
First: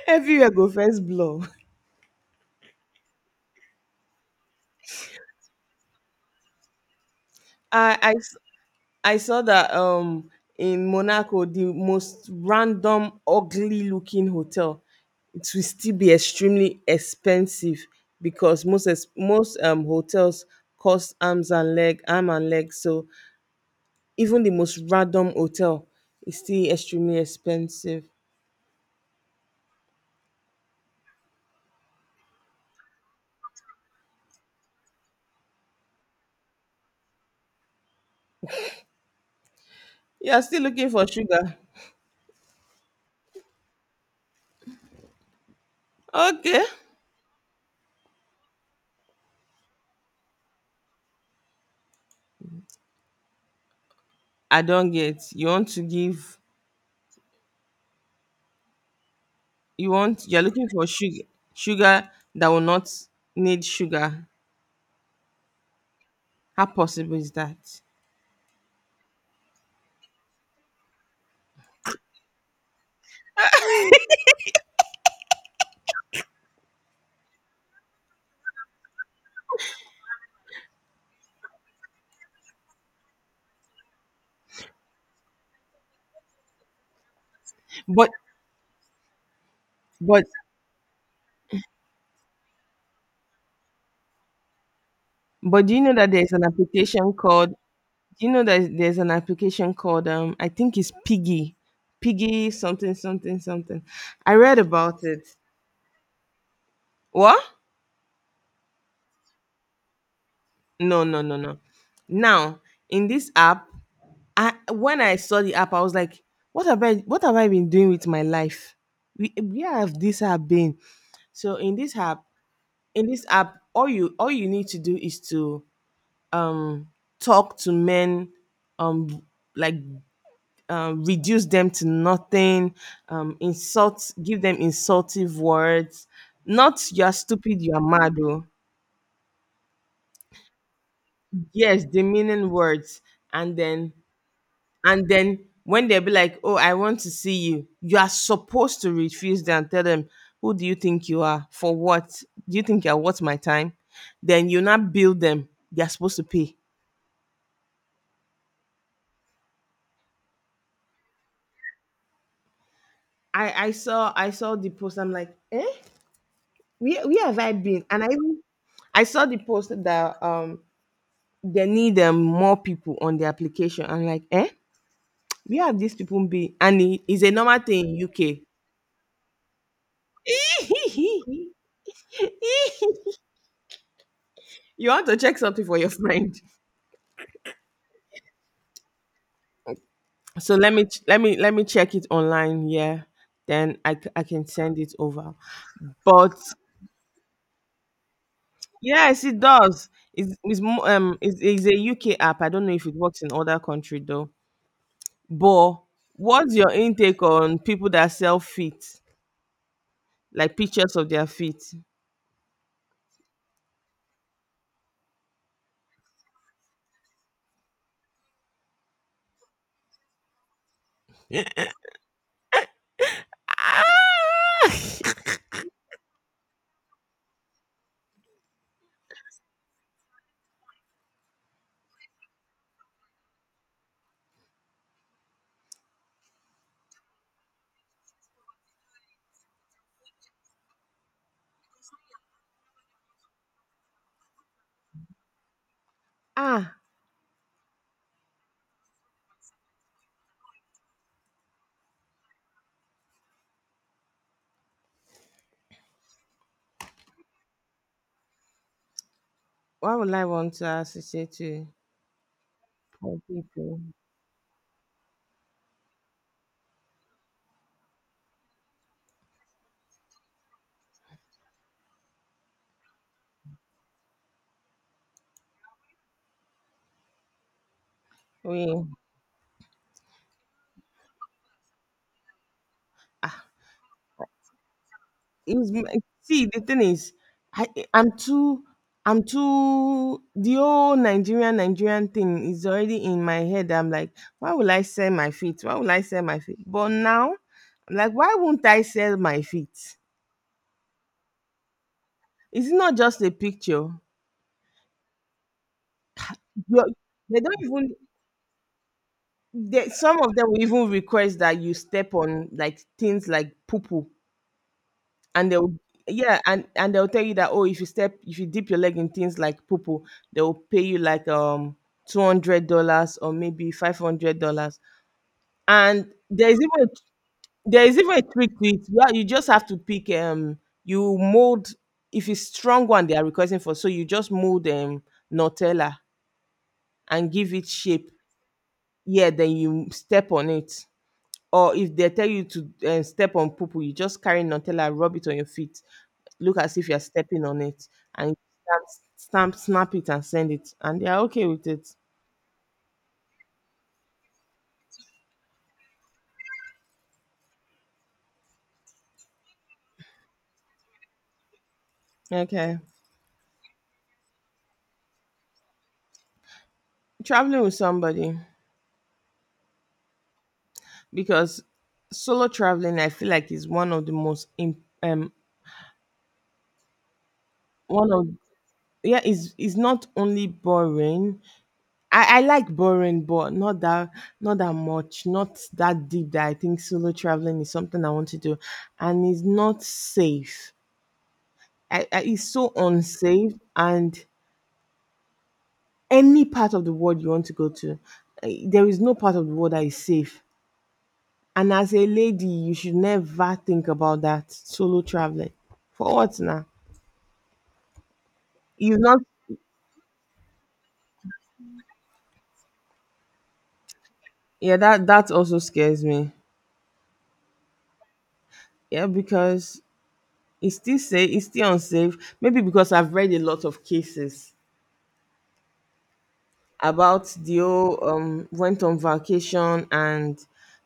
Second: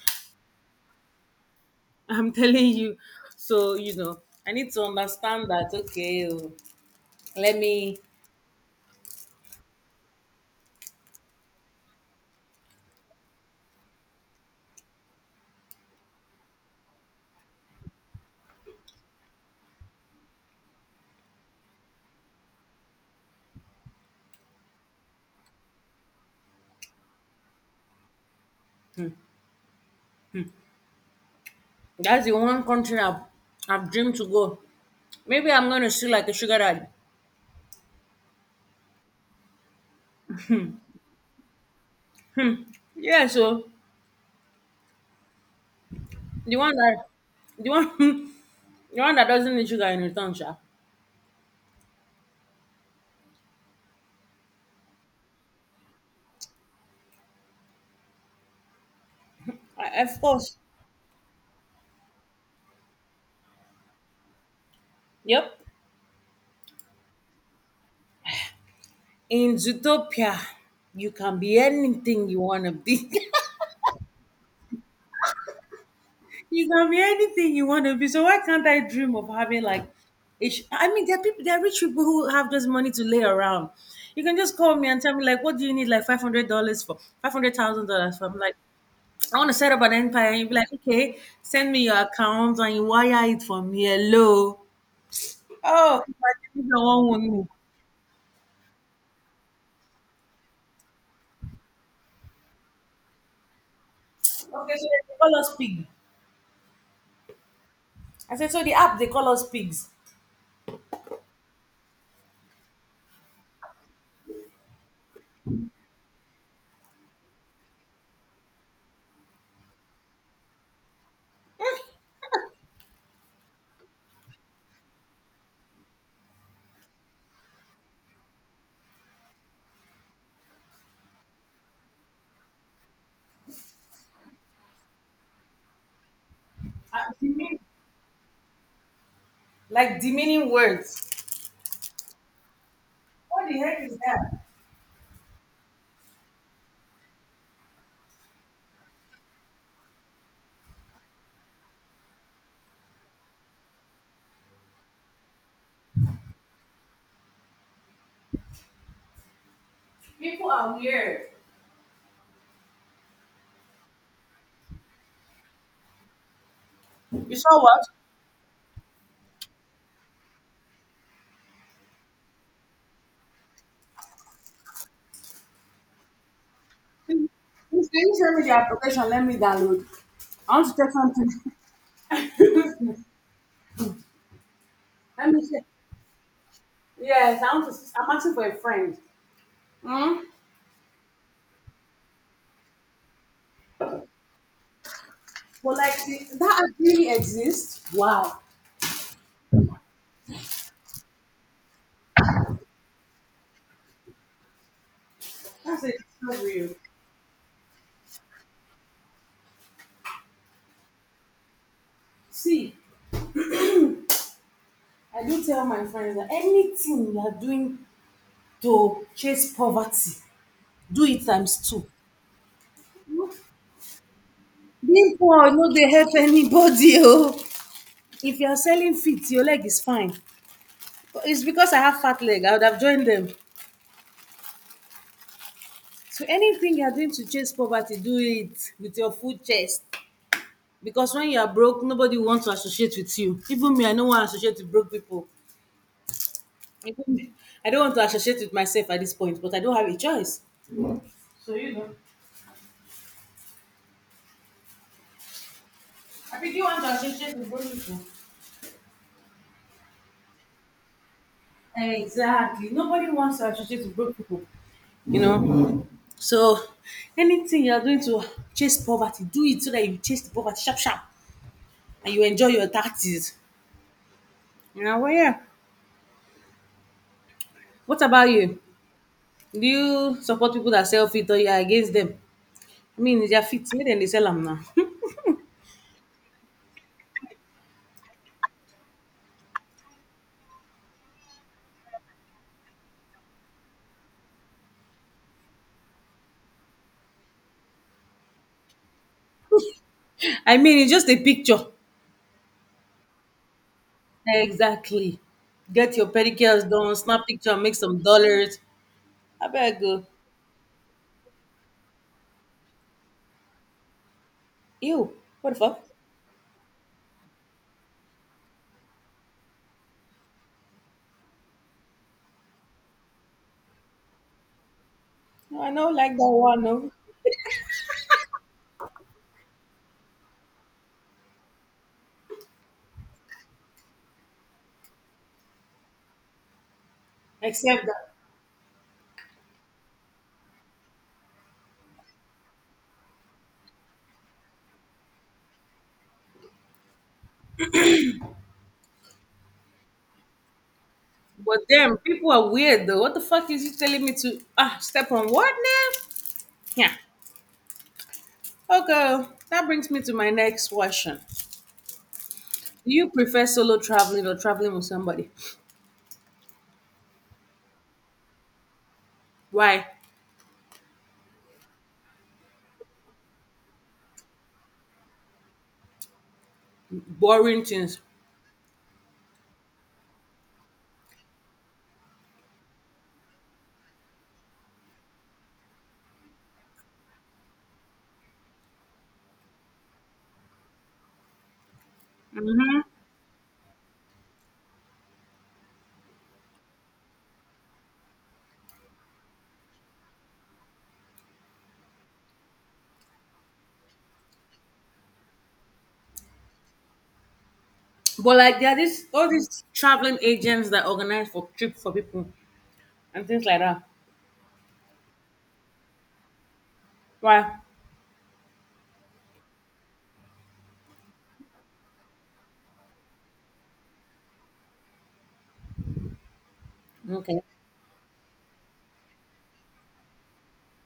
Speaker 1: Everywhere go first blow.
Speaker 2: I'm telling you. So, you know, I need to understand that okay, oh, let
Speaker 1: I.
Speaker 2: me
Speaker 1: I I saw that, in Monaco, the most random, ugly looking hotel, it will still be extremely expensive, because most hotels cost arms and leg, arm and leg. So even the most random hotel is still extremely expensive.
Speaker 2: That's the one country I've dreamed to go. Maybe I'm gonna see like a sugar daddy.
Speaker 1: You are still looking for sugar.
Speaker 2: Yeah, so the
Speaker 1: Okay.
Speaker 2: one that the one The one that doesn't need sugar in return, sha.
Speaker 1: I don't get. You want to give you
Speaker 2: Uh, Of
Speaker 1: want you're
Speaker 2: course.
Speaker 1: looking for sugar that will not need sugar.
Speaker 2: Yep.
Speaker 1: How possible is that?
Speaker 2: In Zootopia, you can be anything you want to be. You can be anything you want to be. So why can't I dream of having like, I mean, there are people, there are rich people who have just money to lay around. You can just call me and tell me like, what do you need like $500 for, five hundred thousand
Speaker 1: But
Speaker 2: dollars for? I'm like, I want to set up an
Speaker 1: but
Speaker 2: empire. And you'd be like, okay, send me your account and you wire it from me. Hello.
Speaker 1: but do you know
Speaker 2: Oh,
Speaker 1: that
Speaker 2: imagine
Speaker 1: there's an
Speaker 2: if no
Speaker 1: application
Speaker 2: one will know.
Speaker 1: called do you know that there's an application called I think it's Piggy? Piggy something something something. I read
Speaker 2: Okay, so
Speaker 1: about
Speaker 2: they
Speaker 1: it.
Speaker 2: call us pig.
Speaker 1: What?
Speaker 2: I said, so the app they call us pigs.
Speaker 1: No, no, no, no. Now, in this app, I when I saw the app, I was like, what have I been doing with my life? Where have this app been? So in this app, all you need to do is to, um talk to men, um like, reduce them to nothing, insult, give them insultive words, not you're
Speaker 2: Uh,
Speaker 1: stupid,
Speaker 2: demean,
Speaker 1: you're mad, oh.
Speaker 2: like demeaning words.
Speaker 1: Yes, demeaning words,
Speaker 2: What
Speaker 1: and
Speaker 2: the heck
Speaker 1: then
Speaker 2: is that?
Speaker 1: and then when they'll be like, oh, I want to see you, you are supposed to refuse them and tell them, who do you think you are? For what? Do you think you're worth my time? Then you not build them. They're supposed to pay.
Speaker 2: People are weird.
Speaker 1: I saw the post. I'm like, eh, where
Speaker 2: You
Speaker 1: have I
Speaker 2: saw what?
Speaker 1: been? And I saw the post that they need more people on the application. I'm like, eh, where have these people been? And it is
Speaker 2: Please,
Speaker 1: a normal
Speaker 2: please,
Speaker 1: thing in
Speaker 2: can you send
Speaker 1: UK.
Speaker 2: me the application? Let me download. I want to check something.
Speaker 1: You want to
Speaker 2: Let
Speaker 1: check
Speaker 2: me say,
Speaker 1: something for your friend,
Speaker 2: yes, I'm asking for a friend. Hmm?
Speaker 1: so let me ch- let me check it online. Yeah, then I can send it over.
Speaker 2: But like,
Speaker 1: But
Speaker 2: that app really exists? Wow.
Speaker 1: yes, it does. It's a UK app. I don't know if it works in other country though. But
Speaker 2: That's a It's
Speaker 1: what's
Speaker 2: real.
Speaker 1: your intake on people that sell feet, like pictures of their feet?
Speaker 2: See, I do tell my friends that anything you are doing to chase poverty, do it times two. Being poor no dey help anybody. Oh, if you are selling feet, your leg is fine. But it's because I have fat leg. I would have joined them. So anything you are doing to chase poverty, do it with your full chest. Because when you are broke, nobody wants to associate with you. Even me, I don't want to associate with broke people.
Speaker 1: Ah,
Speaker 2: Even me, I don't want to associate with myself at this point, but I don't have a choice. So you know, I think you want to associate with broke people.
Speaker 1: why would I want to associate to
Speaker 2: Exactly. Nobody
Speaker 1: poor
Speaker 2: wants to
Speaker 1: people?
Speaker 2: associate with broke people, you know. So anything you are doing to chase poverty, do it so that you chase the poverty sharp sharp and you enjoy your thirties. You know, well yeah. What about
Speaker 1: I
Speaker 2: you?
Speaker 1: mean,
Speaker 2: Do you support people that sell fit or you are against them? I mean, it's their
Speaker 1: ah,
Speaker 2: fit, make dem dey sell them now.
Speaker 1: it's, m- see, the thing is, I, I'm too, I'm too, the whole Nigerian thing is already in my head. I'm like, why will I sell my feet? Why will I sell my feet? But now, I'm like, why won't I sell my feet?
Speaker 2: I mean, it's just a picture.
Speaker 1: It's not just a picture.
Speaker 2: Exactly. Get your pedicures
Speaker 1: You're,
Speaker 2: done, snap
Speaker 1: they
Speaker 2: picture,
Speaker 1: don't
Speaker 2: make
Speaker 1: even,
Speaker 2: some dollars. I beg
Speaker 1: they,
Speaker 2: go.
Speaker 1: some of them will even request that you step on like things like poo poo
Speaker 2: Ew,
Speaker 1: and
Speaker 2: what the
Speaker 1: they'll
Speaker 2: fuck?
Speaker 1: yeah and they'll tell you that oh if you step if you dip your leg in things like poopoo they'll pay you like $200 or maybe $500.
Speaker 2: No, I know,
Speaker 1: And
Speaker 2: like that
Speaker 1: there's
Speaker 2: one, no.
Speaker 1: there is even a trick to it. You you just have to pick you mold, if it's strong one they are requesting for, so you just mold Nutella and give it
Speaker 2: Except that.
Speaker 1: shape. Yeah, then you step on it, or if they tell you to step on poo poo, you just carry Nutella, rub it on your feet, look as if you're stepping on it, and stamp, stamp, snap it and send it, and they're okay
Speaker 2: But
Speaker 1: with it.
Speaker 2: then people are weird though. What the fuck is you telling me to step on what now? Yeah. Okay. That brings me to my next question.
Speaker 1: Okay,
Speaker 2: Do you prefer solo traveling or traveling with somebody?
Speaker 1: traveling with somebody,
Speaker 2: Why?
Speaker 1: because solo traveling, I feel like is one of the most im-
Speaker 2: Boring things.
Speaker 1: one of yeah is not only boring. I like boring, but not that not that deep. That I think solo traveling is something I want to do, and it's not safe. It's so unsafe. And any part of the world you want to go to, eh, there is no part of the world that is safe. And as a lady you should never think about that solo traveling. For what now?
Speaker 2: But like there are
Speaker 1: You
Speaker 2: this
Speaker 1: not.
Speaker 2: all these traveling agents that organize for trips for people and things like that.
Speaker 1: Yeah, that that also scares me.
Speaker 2: Why?
Speaker 1: Yeah, because it's still safe, it's still unsafe, maybe because I've read a lot of cases about
Speaker 2: Okay.
Speaker 1: the whole went on vacation and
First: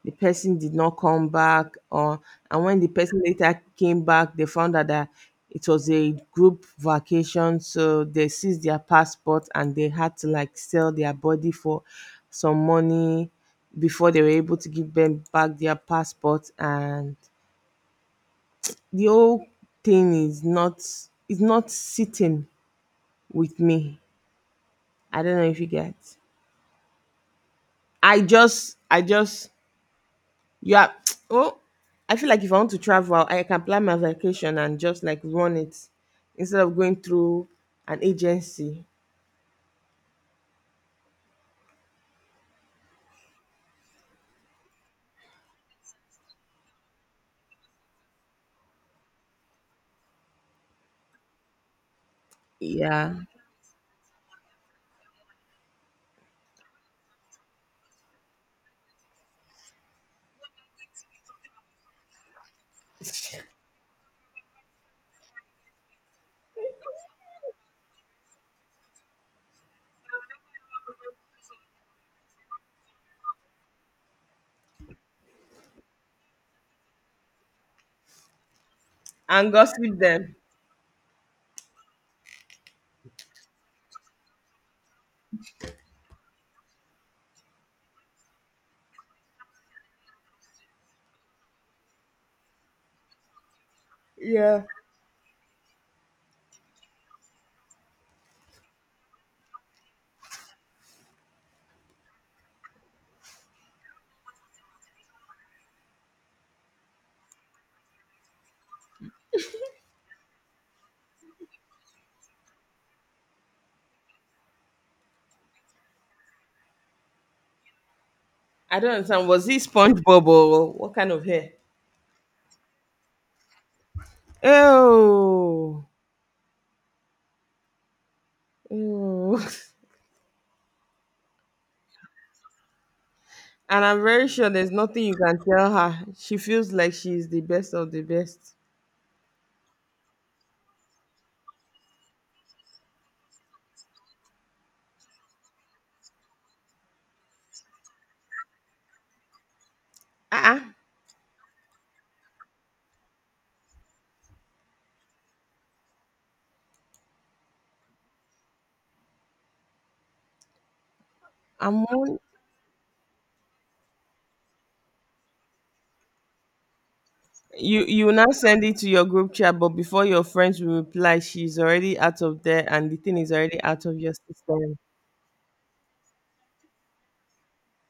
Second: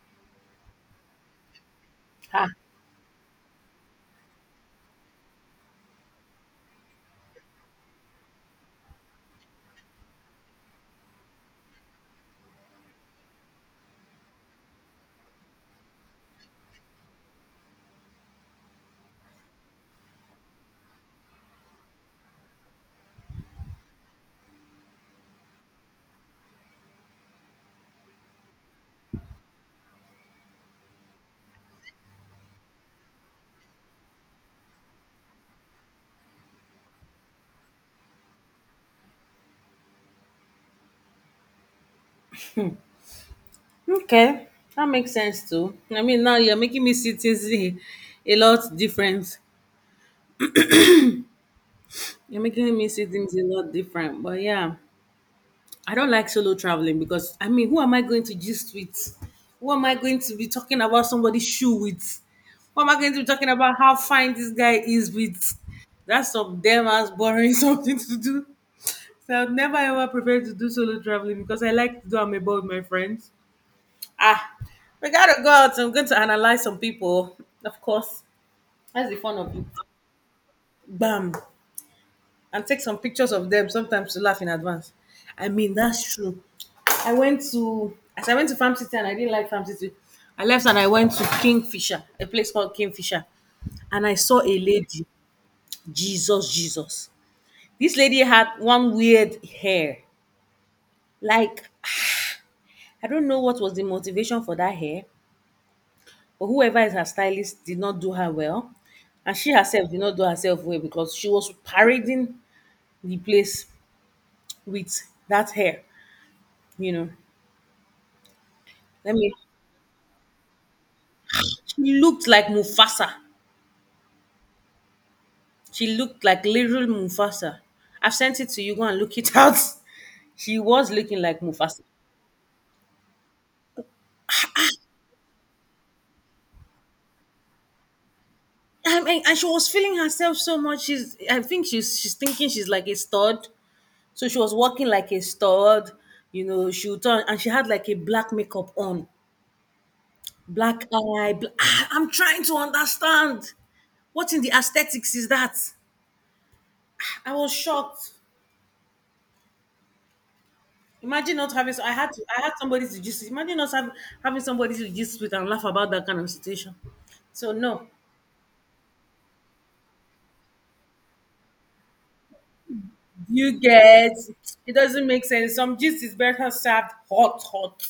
Speaker 1: the person did not come back. Or
Speaker 2: Ah.
Speaker 1: and when the person later came back they found out that it was a group vacation, so they seized their passport and they had to like sell their body for some money before they were able to give them back their passport. And the whole thing is not, is not sitting with me. I don't know if you get. I just You are oh, I feel like if I want to travel, I can plan my vacation and just like run it instead of going through an agency.
Speaker 2: Okay. That makes sense too. I mean now you're making me see things a lot different. You're making me see
Speaker 1: Yeah.
Speaker 2: things a lot different. But yeah. I don't like solo traveling because I mean, who am I going to gist with? Who am I going to be talking about somebody's shoe with? Who am I going to be talking about how fine this guy is with? That's some damn ass boring something to do. So I'd never ever prefer to do solo traveling because I like to do amebo with my friends. Ah, we gotta go out. I'm going to analyze some people, of course. That's the fun
Speaker 1: And
Speaker 2: of it.
Speaker 1: gossip them.
Speaker 2: Bam and take some pictures of them sometimes to laugh in advance. I mean, that's true. I went to Farm City and I didn't like Farm City. I left and I went to Kingfisher, a place called Kingfisher, and I saw a
Speaker 1: Yeah.
Speaker 2: lady. Jesus, Jesus! This lady had one weird hair. Like I don't know what was the motivation for that hair, but whoever is her stylist did not do her well, and she herself did not do herself well because she was parading the place with that hair. You know,
Speaker 1: I don't
Speaker 2: let
Speaker 1: understand.
Speaker 2: me.
Speaker 1: Was he SpongeBob or what kind of hair?
Speaker 2: She looked like Mufasa. She
Speaker 1: Oh.
Speaker 2: looked like literal Mufasa. I've sent it to you. Go and look it
Speaker 1: Oh.
Speaker 2: out. She was looking like Mufasa.
Speaker 1: And I'm very sure there's nothing you can tell her. She feels like she's the best of the best.
Speaker 2: I mean, and she was feeling herself so much. She's thinking she's like a stud. So she was walking like a stud. You know, she would turn and she had like a black makeup on,
Speaker 1: Uh-uh.
Speaker 2: black eye. Bla- I'm trying to understand what in the aesthetics is that. I was shocked. Imagine not having. So,
Speaker 1: I'm one.
Speaker 2: I had somebody to just imagine not having having somebody to just with and laugh about that kind of situation. So
Speaker 1: you
Speaker 2: no,
Speaker 1: you will now send it to your group chat, but before your friends will reply she's already out of there, and the thing is
Speaker 2: you
Speaker 1: already out of
Speaker 2: get
Speaker 1: your
Speaker 2: it
Speaker 1: system.
Speaker 2: doesn't make sense. Some gist is better served hot, hot.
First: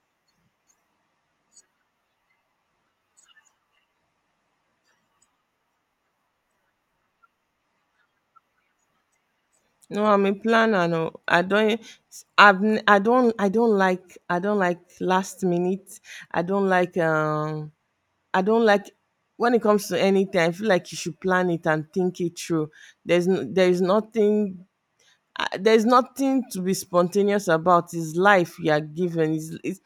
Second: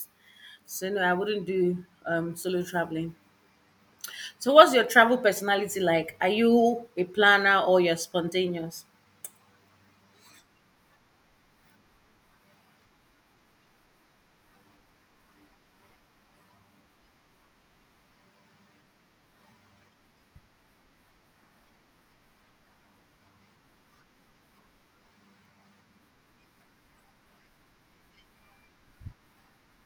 Speaker 2: So no, I wouldn't do solo traveling. So what's your travel personality like? Are you a planner or you're spontaneous?
Speaker 1: No, I'm a planner. No, I don't, I don't, I don't like, I don't like last minute. I don't like I don't like, when it comes to anything I feel like you should plan it and think it through. There's nothing there's nothing to be spontaneous about. It's life you are given.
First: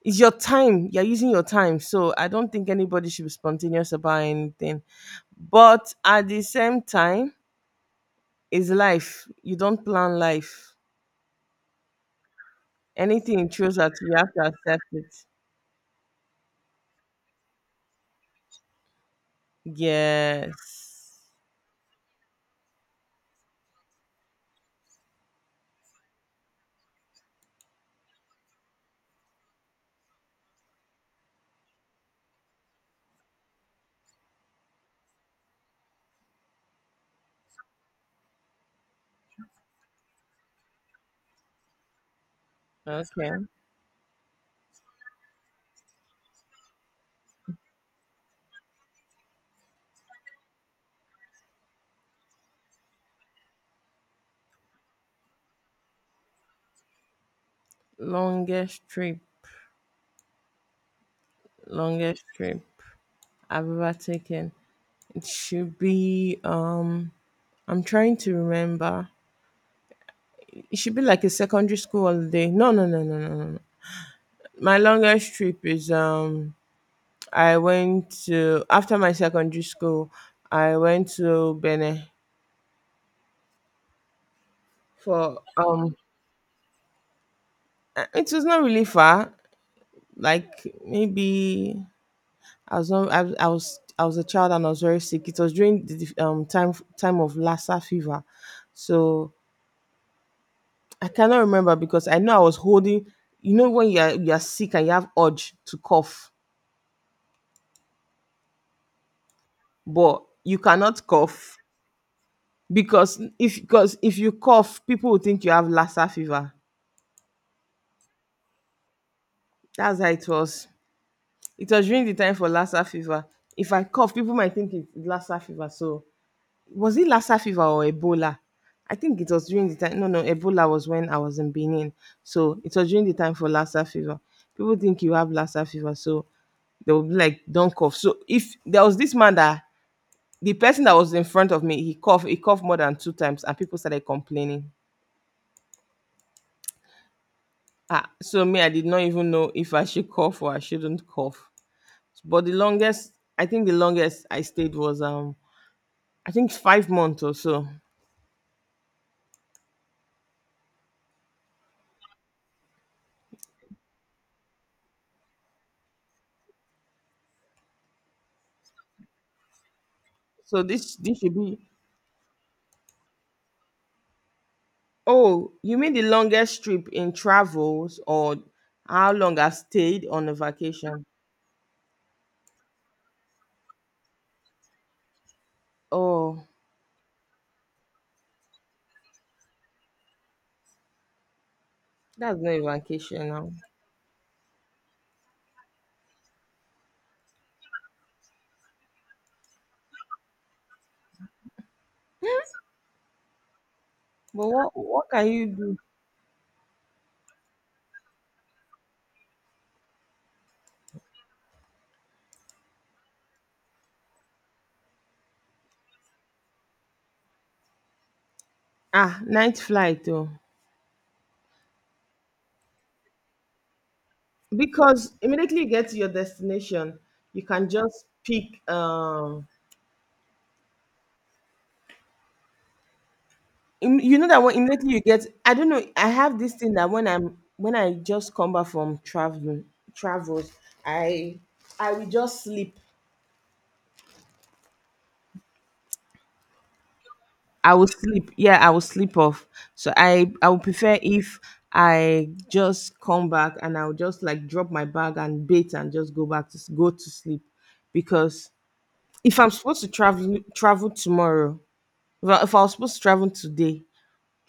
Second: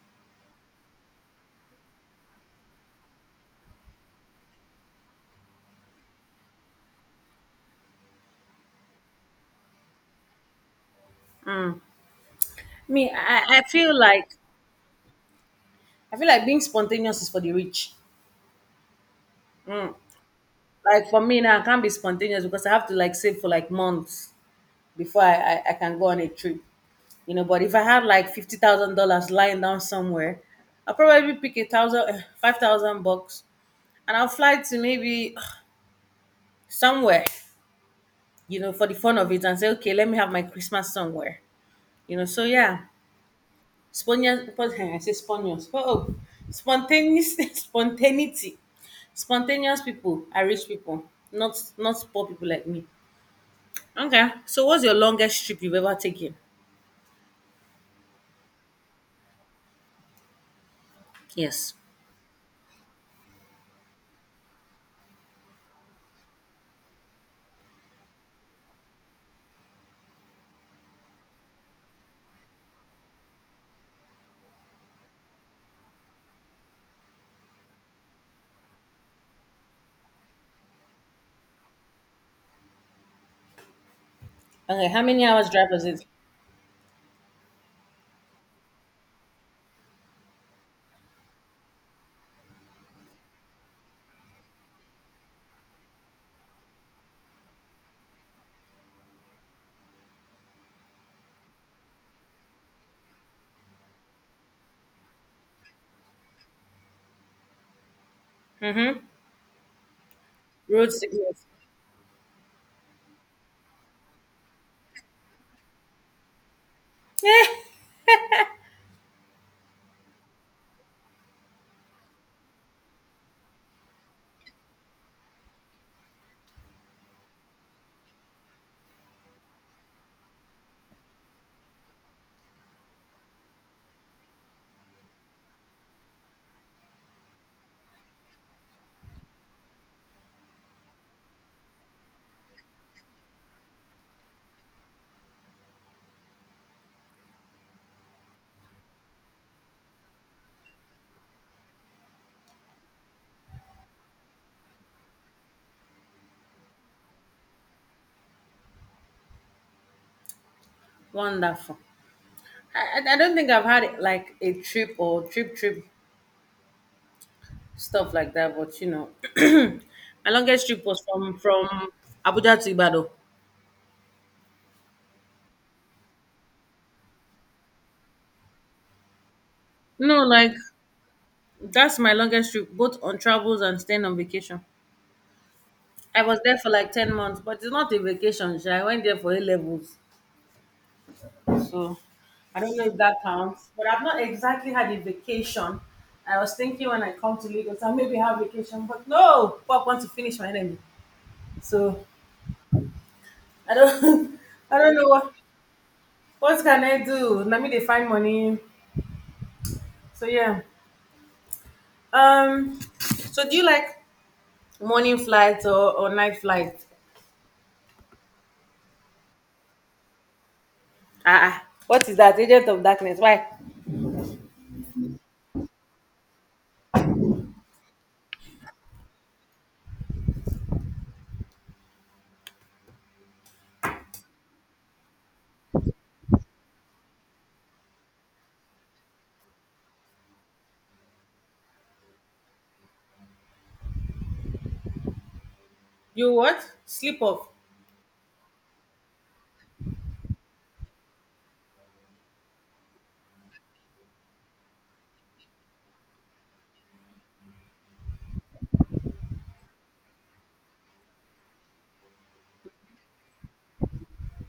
Speaker 1: It's your time. You're using your time. So I don't think anybody should be spontaneous about anything. But at the same time, it's life. You don't plan life.
Speaker 2: Me,
Speaker 1: Anything it throws at you, you have to accept it.
Speaker 2: I feel like being spontaneous is for the rich. Mm. Like for
Speaker 1: Yes.
Speaker 2: me now, I can't be spontaneous because I have to like save for like months before I can go on a trip. You know, but if I had like $50,000 lying down somewhere, I'll probably pick a thousand, eh, $5,000, and I'll fly to maybe somewhere, you know, for the fun of it, and say, okay, let me have my Christmas somewhere, you know. So yeah,
Speaker 1: Okay.
Speaker 2: spontaneous. I say spontaneous. Oh, oh. Spontaneous, spontaneity, spontaneous people are rich people, not poor people like me. Okay, so what's your longest trip you've ever taken?
Speaker 1: Longest trip.
Speaker 2: Yes.
Speaker 1: Longest trip I've ever taken. It should be I'm trying to remember. It should be like a secondary school holiday. No, no, no, no, no, no, no. My longest trip is I went to, after my secondary school, I went to Benin
Speaker 2: Okay, how many
Speaker 1: for
Speaker 2: hours drive was it?
Speaker 1: it was not really far. Like maybe I was not I, was- I was I was a child and I was very sick. It was during the time of Lassa fever. So I cannot remember because I know I was holding, you know when you're sick and you have urge to cough,
Speaker 2: Mm-hmm.
Speaker 1: but you
Speaker 2: Road
Speaker 1: cannot
Speaker 2: sickness.
Speaker 1: cough, because if you cough, people will think you have Lassa fever. That's how it was. It was during the time for Lassa fever. If I cough, people might think it's Lassa fever. So was it Lassa fever or Ebola? I think it was during the time. No, no, Ebola was when I was in Benin. So it was during the time for Lassa fever. People think you have Lassa fever, so they will be like, "Don't cough." So if there was this man that, the person that was in front of me, he coughed. He coughed more than two times, and people started complaining. Ah, so me, I did not even know if I should cough or I shouldn't cough. But the longest, I think the longest I stayed was I think 5 months or so.
Speaker 2: Wonderful. I don't think I've had like a trip or trip trip stuff like that, but you know, my
Speaker 1: So
Speaker 2: longest trip
Speaker 1: this
Speaker 2: was
Speaker 1: this should
Speaker 2: from
Speaker 1: be.
Speaker 2: from Abuja to Ibadan.
Speaker 1: Oh, you mean the longest trip in travels or how long I stayed
Speaker 2: No,
Speaker 1: on a
Speaker 2: like
Speaker 1: vacation?
Speaker 2: that's my longest trip, both on travels and staying on vacation. I was
Speaker 1: Oh,
Speaker 2: there for like 10 months, but it's not a vacation, sha. I went there for A levels, so
Speaker 1: that's not
Speaker 2: I
Speaker 1: a
Speaker 2: don't know if that
Speaker 1: vacation now.
Speaker 2: counts. But I've not exactly had a vacation. I was thinking when I come to Lagos, I maybe have vacation, but no, Bob wants to finish my enemy, so. I don't
Speaker 1: But
Speaker 2: I don't know
Speaker 1: what can you do?
Speaker 2: what can I do. Let me they find money. So yeah. Um so do you like morning flights or night flights?
Speaker 1: Ah, night flight though.
Speaker 2: Ah, ah. What is that? Agent of Darkness. Why?
Speaker 1: Because immediately you get to your destination, you can just pick you know that when immediately you get, I don't know, I have this thing that when I'm when I just come back from traveling travels, I I will just sleep.
Speaker 2: You what? Sleep off.
Speaker 1: I will sleep. Yeah, I will sleep off. So I would prefer if I just come back and I'll just like drop my bag and bait and just go back to go to sleep, because if I'm supposed to travel travel tomorrow, if I was supposed to travel today,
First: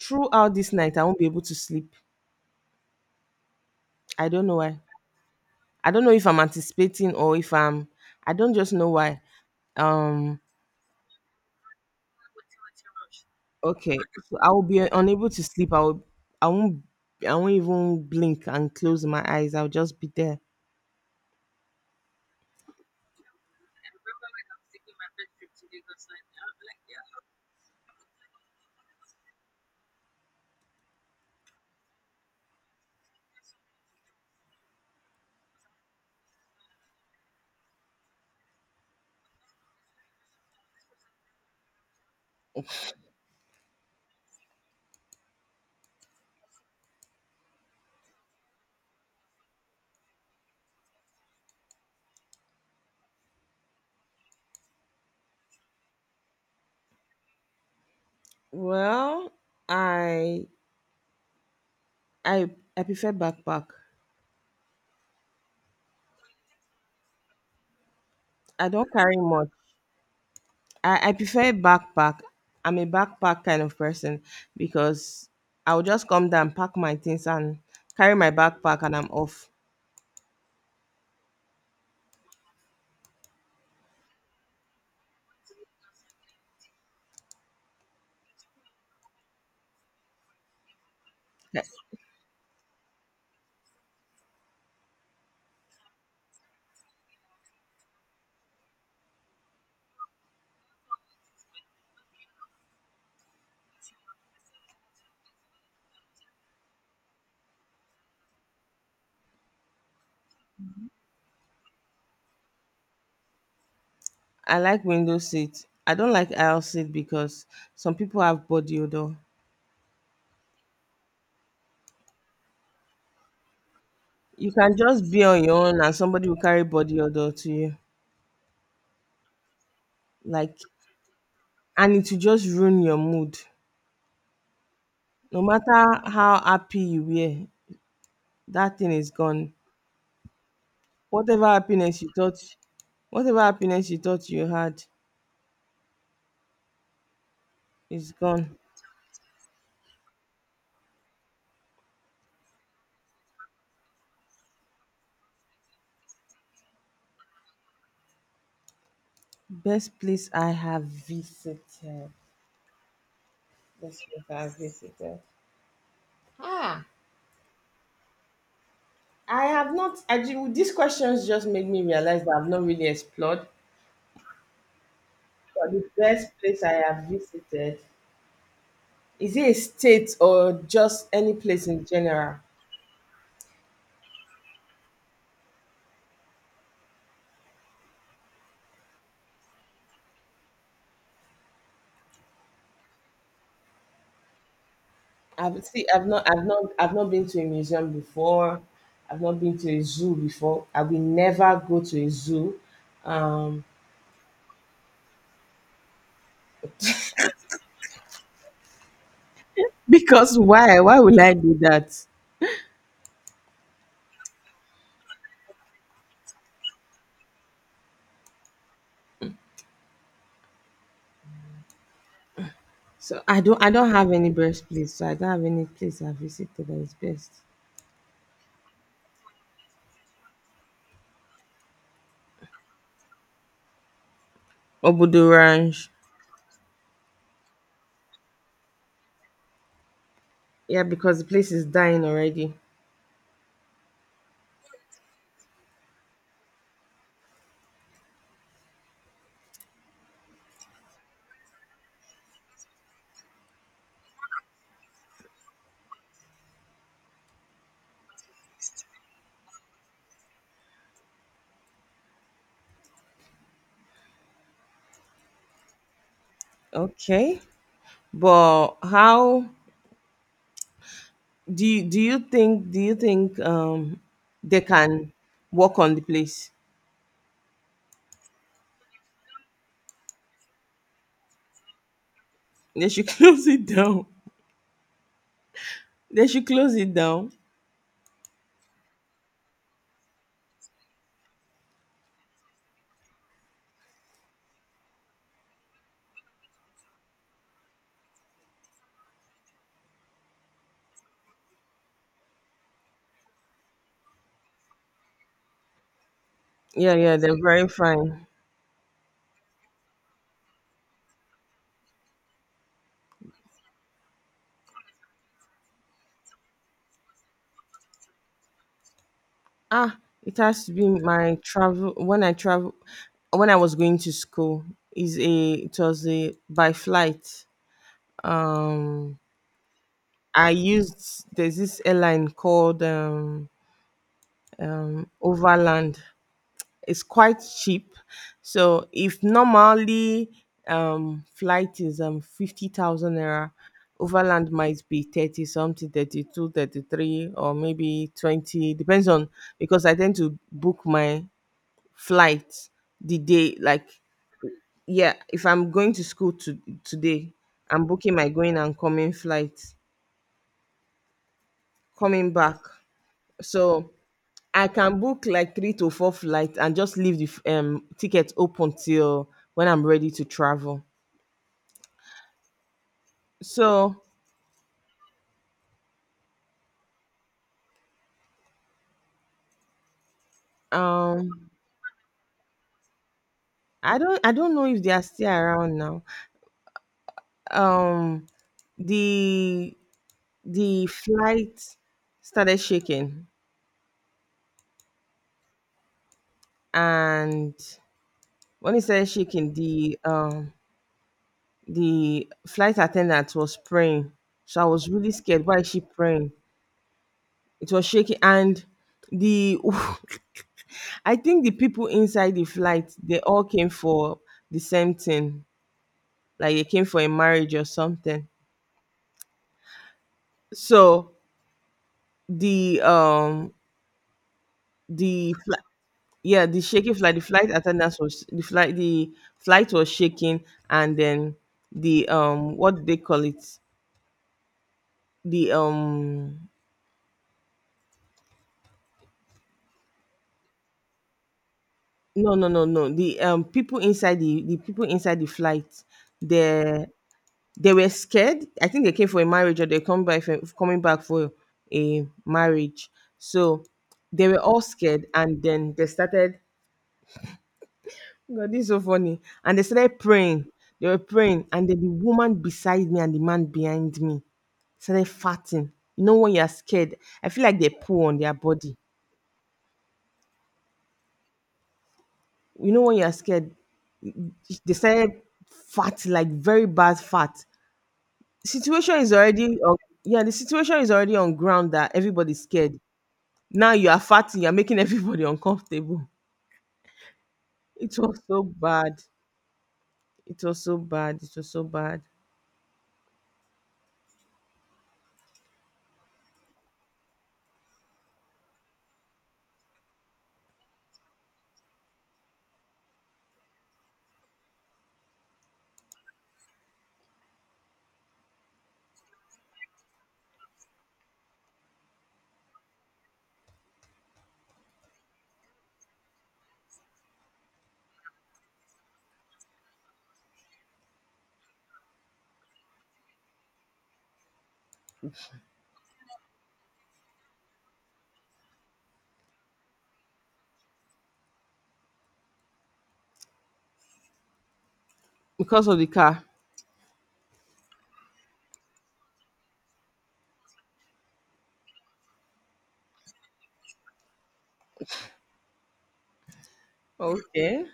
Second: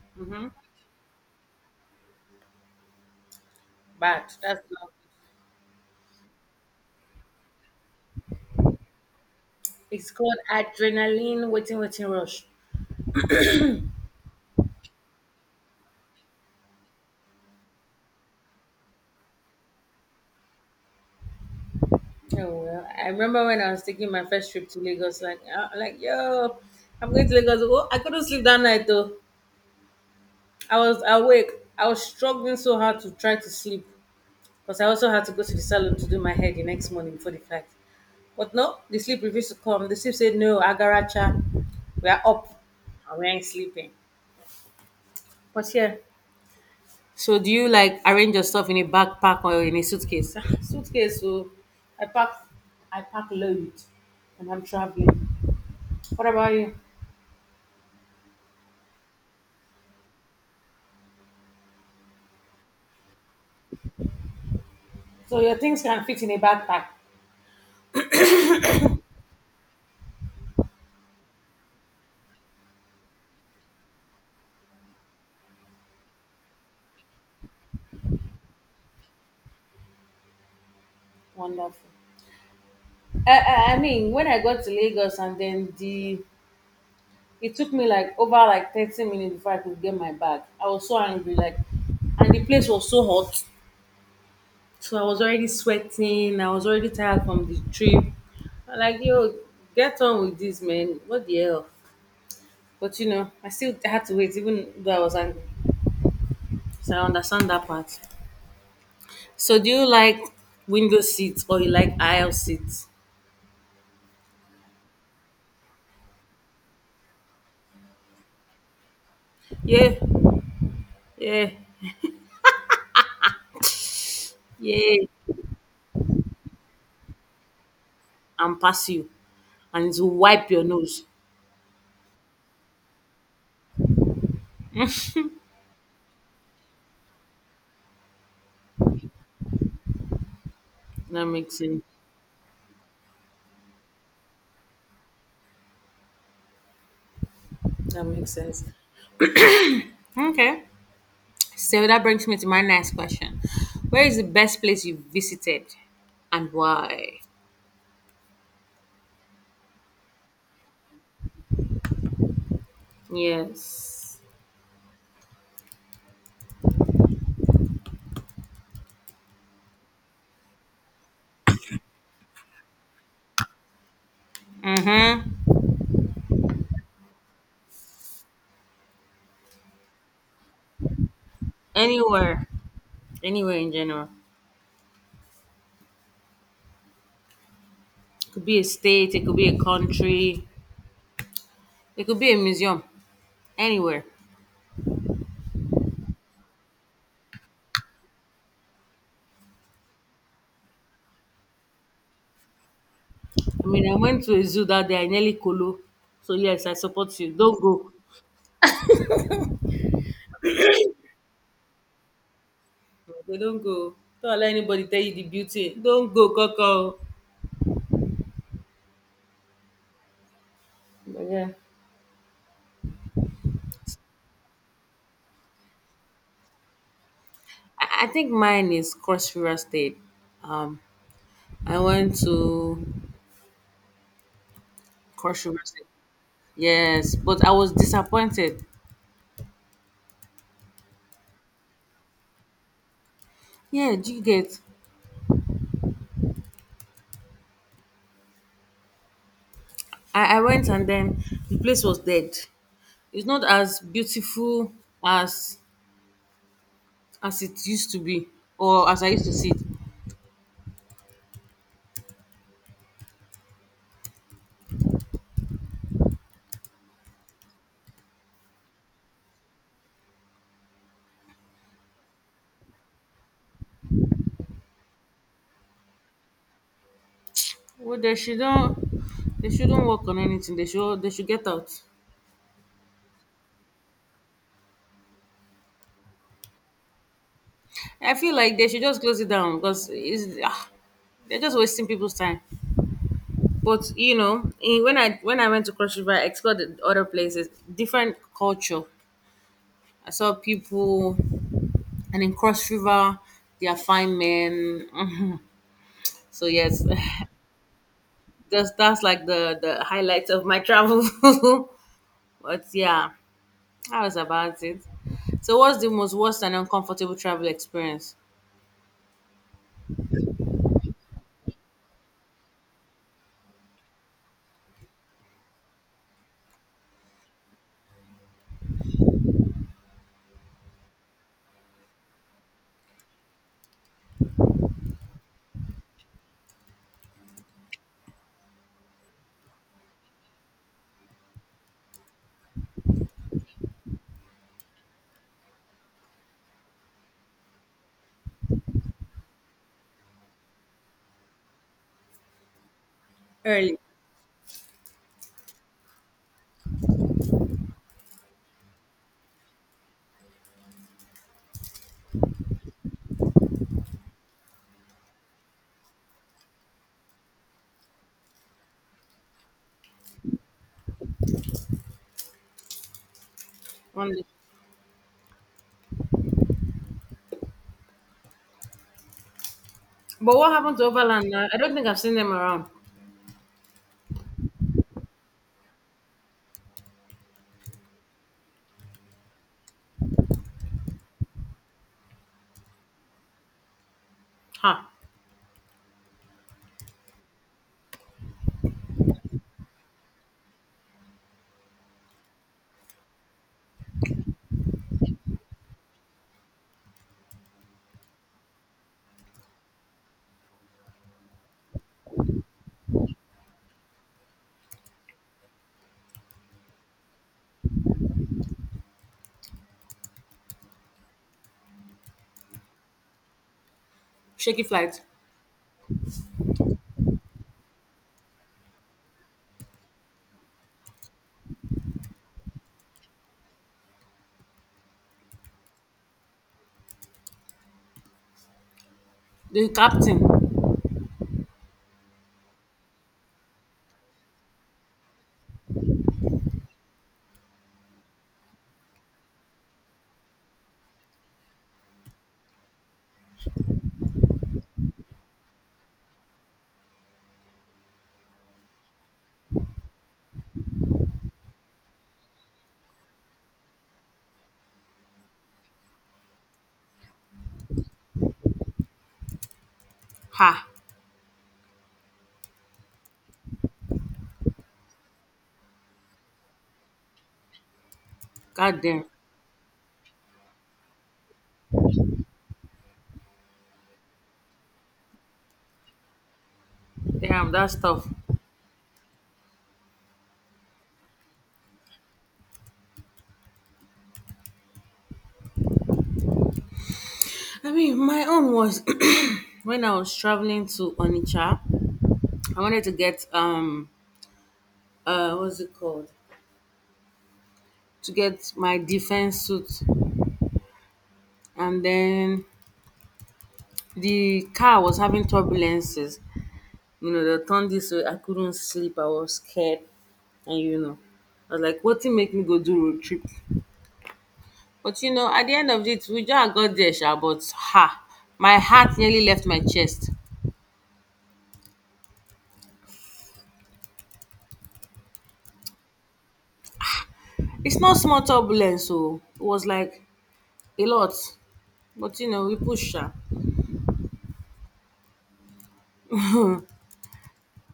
Speaker 1: throughout this night I won't be able to sleep. I
Speaker 2: Bad.
Speaker 1: don't know
Speaker 2: That's
Speaker 1: why.
Speaker 2: not
Speaker 1: I don't know if I'm anticipating or if I'm. I don't just know why.
Speaker 2: it's called
Speaker 1: Um,
Speaker 2: adrenaline waiting rush.
Speaker 1: Okay, so I will be unable to sleep. I won't, I won't even blink and close my eyes. I'll just be there.
Speaker 2: Oh well. I remember when I was taking my first trip to Lagos, like yo, I'm going to Lagos. Oh, I couldn't sleep that night though. I was awake. I was struggling so hard to try to sleep, because I also had to go to the salon to do my hair the next morning before the flight. But no, the sleep refused to come. The sleep said, no, Agaracha, we are up and we ain't sleeping. But yeah. So do you like arrange your stuff in a backpack or in a suitcase? Suitcase, so I pack I pack load and I'm traveling. What about you?
Speaker 1: Well, I, I, I prefer backpack.
Speaker 2: So your things can fit in a backpack.
Speaker 1: I don't carry much. I prefer backpack. I'm a backpack kind of person, because I'll just come down, pack my things, and carry my backpack, and I'm off.
Speaker 2: Wonderful. I, I mean, when I got to Lagos and then the it took me like over like 30 minutes before I could get my bag. I was so angry, like,
Speaker 1: I
Speaker 2: and the place was so hot. So I was already sweating. I was already tired from the trip. I'm like, yo, get on with this, man. What the hell? But you know, I still had to wait, even though I was angry. So I understand that part. So do you like window seats or you like aisle seats?
Speaker 1: I like window seat. I don't like aisle seat because some people have body odor.
Speaker 2: Yeah, yeah,
Speaker 1: You can
Speaker 2: yeah.
Speaker 1: just be on your own and somebody will carry body odor to you.
Speaker 2: And pass you. And it will wipe
Speaker 1: Like,
Speaker 2: your nose.
Speaker 1: and it will just ruin your mood. No matter how happy you were, that thing is gone.
Speaker 2: That
Speaker 1: Whatever
Speaker 2: makes sense.
Speaker 1: happiness you thought Whatever happiness you thought you had
Speaker 2: That
Speaker 1: is
Speaker 2: makes
Speaker 1: gone.
Speaker 2: sense. Okay. So that brings me to my next question. Where is the best place you've visited and why?
Speaker 1: Best place I have visited. Best
Speaker 2: Yes.
Speaker 1: place I have visited. I have not. These questions just made me realize that I've not really explored.
Speaker 2: Mm-hmm.
Speaker 1: But the best place I have visited, is it a state or just any place in general?
Speaker 2: Anywhere. Anywhere in general. Could be a state, it could be a country, it could be a museum, anywhere.
Speaker 1: I've see I've not I've not I've not been to a museum before. I've not been to a zoo before. I will never go to a zoo. Um,
Speaker 2: I mean, I went to a zoo that day. I nearly colo. So yes, I support you. Don't go.
Speaker 1: because why? Why would I do that?
Speaker 2: They don't go. Don't let anybody tell you the beauty. Don't go, Coco. But yeah.
Speaker 1: So I don't have any best place. So I don't have any place I've visited that is best.
Speaker 2: I think mine is Cross River State. Um, I went to
Speaker 1: Obudu
Speaker 2: Crush sugar
Speaker 1: Ranch.
Speaker 2: syrup. Yes, but I was disappointed.
Speaker 1: Yeah, because the place is dying already.
Speaker 2: Yeah, do you get? I went and then the place was dead. It's not as beautiful as as it used to be or as I used to see it.
Speaker 1: Okay. But how do do you think, um, they can work on the place,
Speaker 2: Well, they shouldn't work on anything. They should get out.
Speaker 1: they should close it down, they should close it down.
Speaker 2: I feel like they should just close it down because it's they're just wasting people's time. But you know, in, when I went to Cross River, I explored the other places, different culture. I saw people. And in Cross River, they are fine men. Mhm. So yes,
Speaker 1: Yeah, yeah, they're very fine.
Speaker 2: that's like the highlight of my travel. But yeah, that was about it. So what's the most worst and uncomfortable travel experience?
Speaker 1: Ah, it has to be my travel when I travel, when I was going to school. Is a It was a by flight. um I used, there's this airline called Overland. It's quite cheap. So if normally flight is 50,000 naira, Overland might be 30 something, 32, 33, or maybe 20, depends on, because I tend to book my flight the day
Speaker 2: Early,
Speaker 1: like, yeah, if I'm going to school to today, I'm booking my going and coming flight, coming back. So I can book like three to four flights and just leave the ticket open till when I'm ready to travel. So
Speaker 2: one day. But what happened to Overland now?
Speaker 1: um
Speaker 2: I don't think I've seen them around.
Speaker 1: I don't know if they are still around now. Um the flight started shaking,
Speaker 2: Ha,
Speaker 1: and when it started shaking, the the flight attendant was praying. So I was really scared. Why is she praying? It was shaking, and the I think the people inside the flight, they all came for the same thing, like they came for a marriage or something. So the um
Speaker 2: shaky flight.
Speaker 1: the fli- yeah the shaking flight, the flight was shaking, and then the what do they call it, the
Speaker 2: The captain.
Speaker 1: no, the people inside the people inside the flight, they they were scared. I think they came for a marriage, or they come back for, coming back for a marriage. So they were all scared, and then they started. God, this is so funny. And they started praying. They were praying, and then the woman beside me and the man behind me started farting. You know when you are scared, I feel like they pull on their body.
Speaker 2: Ha,
Speaker 1: You know when you are scared, they started fat, like very bad fat.
Speaker 2: god
Speaker 1: Situation
Speaker 2: damn.
Speaker 1: is already on, yeah. The situation is already on ground that everybody's scared. Now you are farting, you're making everybody uncomfortable.
Speaker 2: Damn, that's
Speaker 1: It
Speaker 2: tough.
Speaker 1: was so bad. It was so bad. It was so bad.
Speaker 2: I mean, my own was when I was traveling to Onitsha. I wanted to get what's it called, to get my defense suit, and then the car was having turbulences. You know, they turned this way, I couldn't sleep, I was scared. And you know, I was like, what thing make me go do road trip? But you know, at the end of it we just got there sha, but ha, my heart nearly left my chest.
Speaker 1: Because of the car.
Speaker 2: It's not small turbulence, so it was like a lot. But you know, we push sha.
Speaker 1: Okay.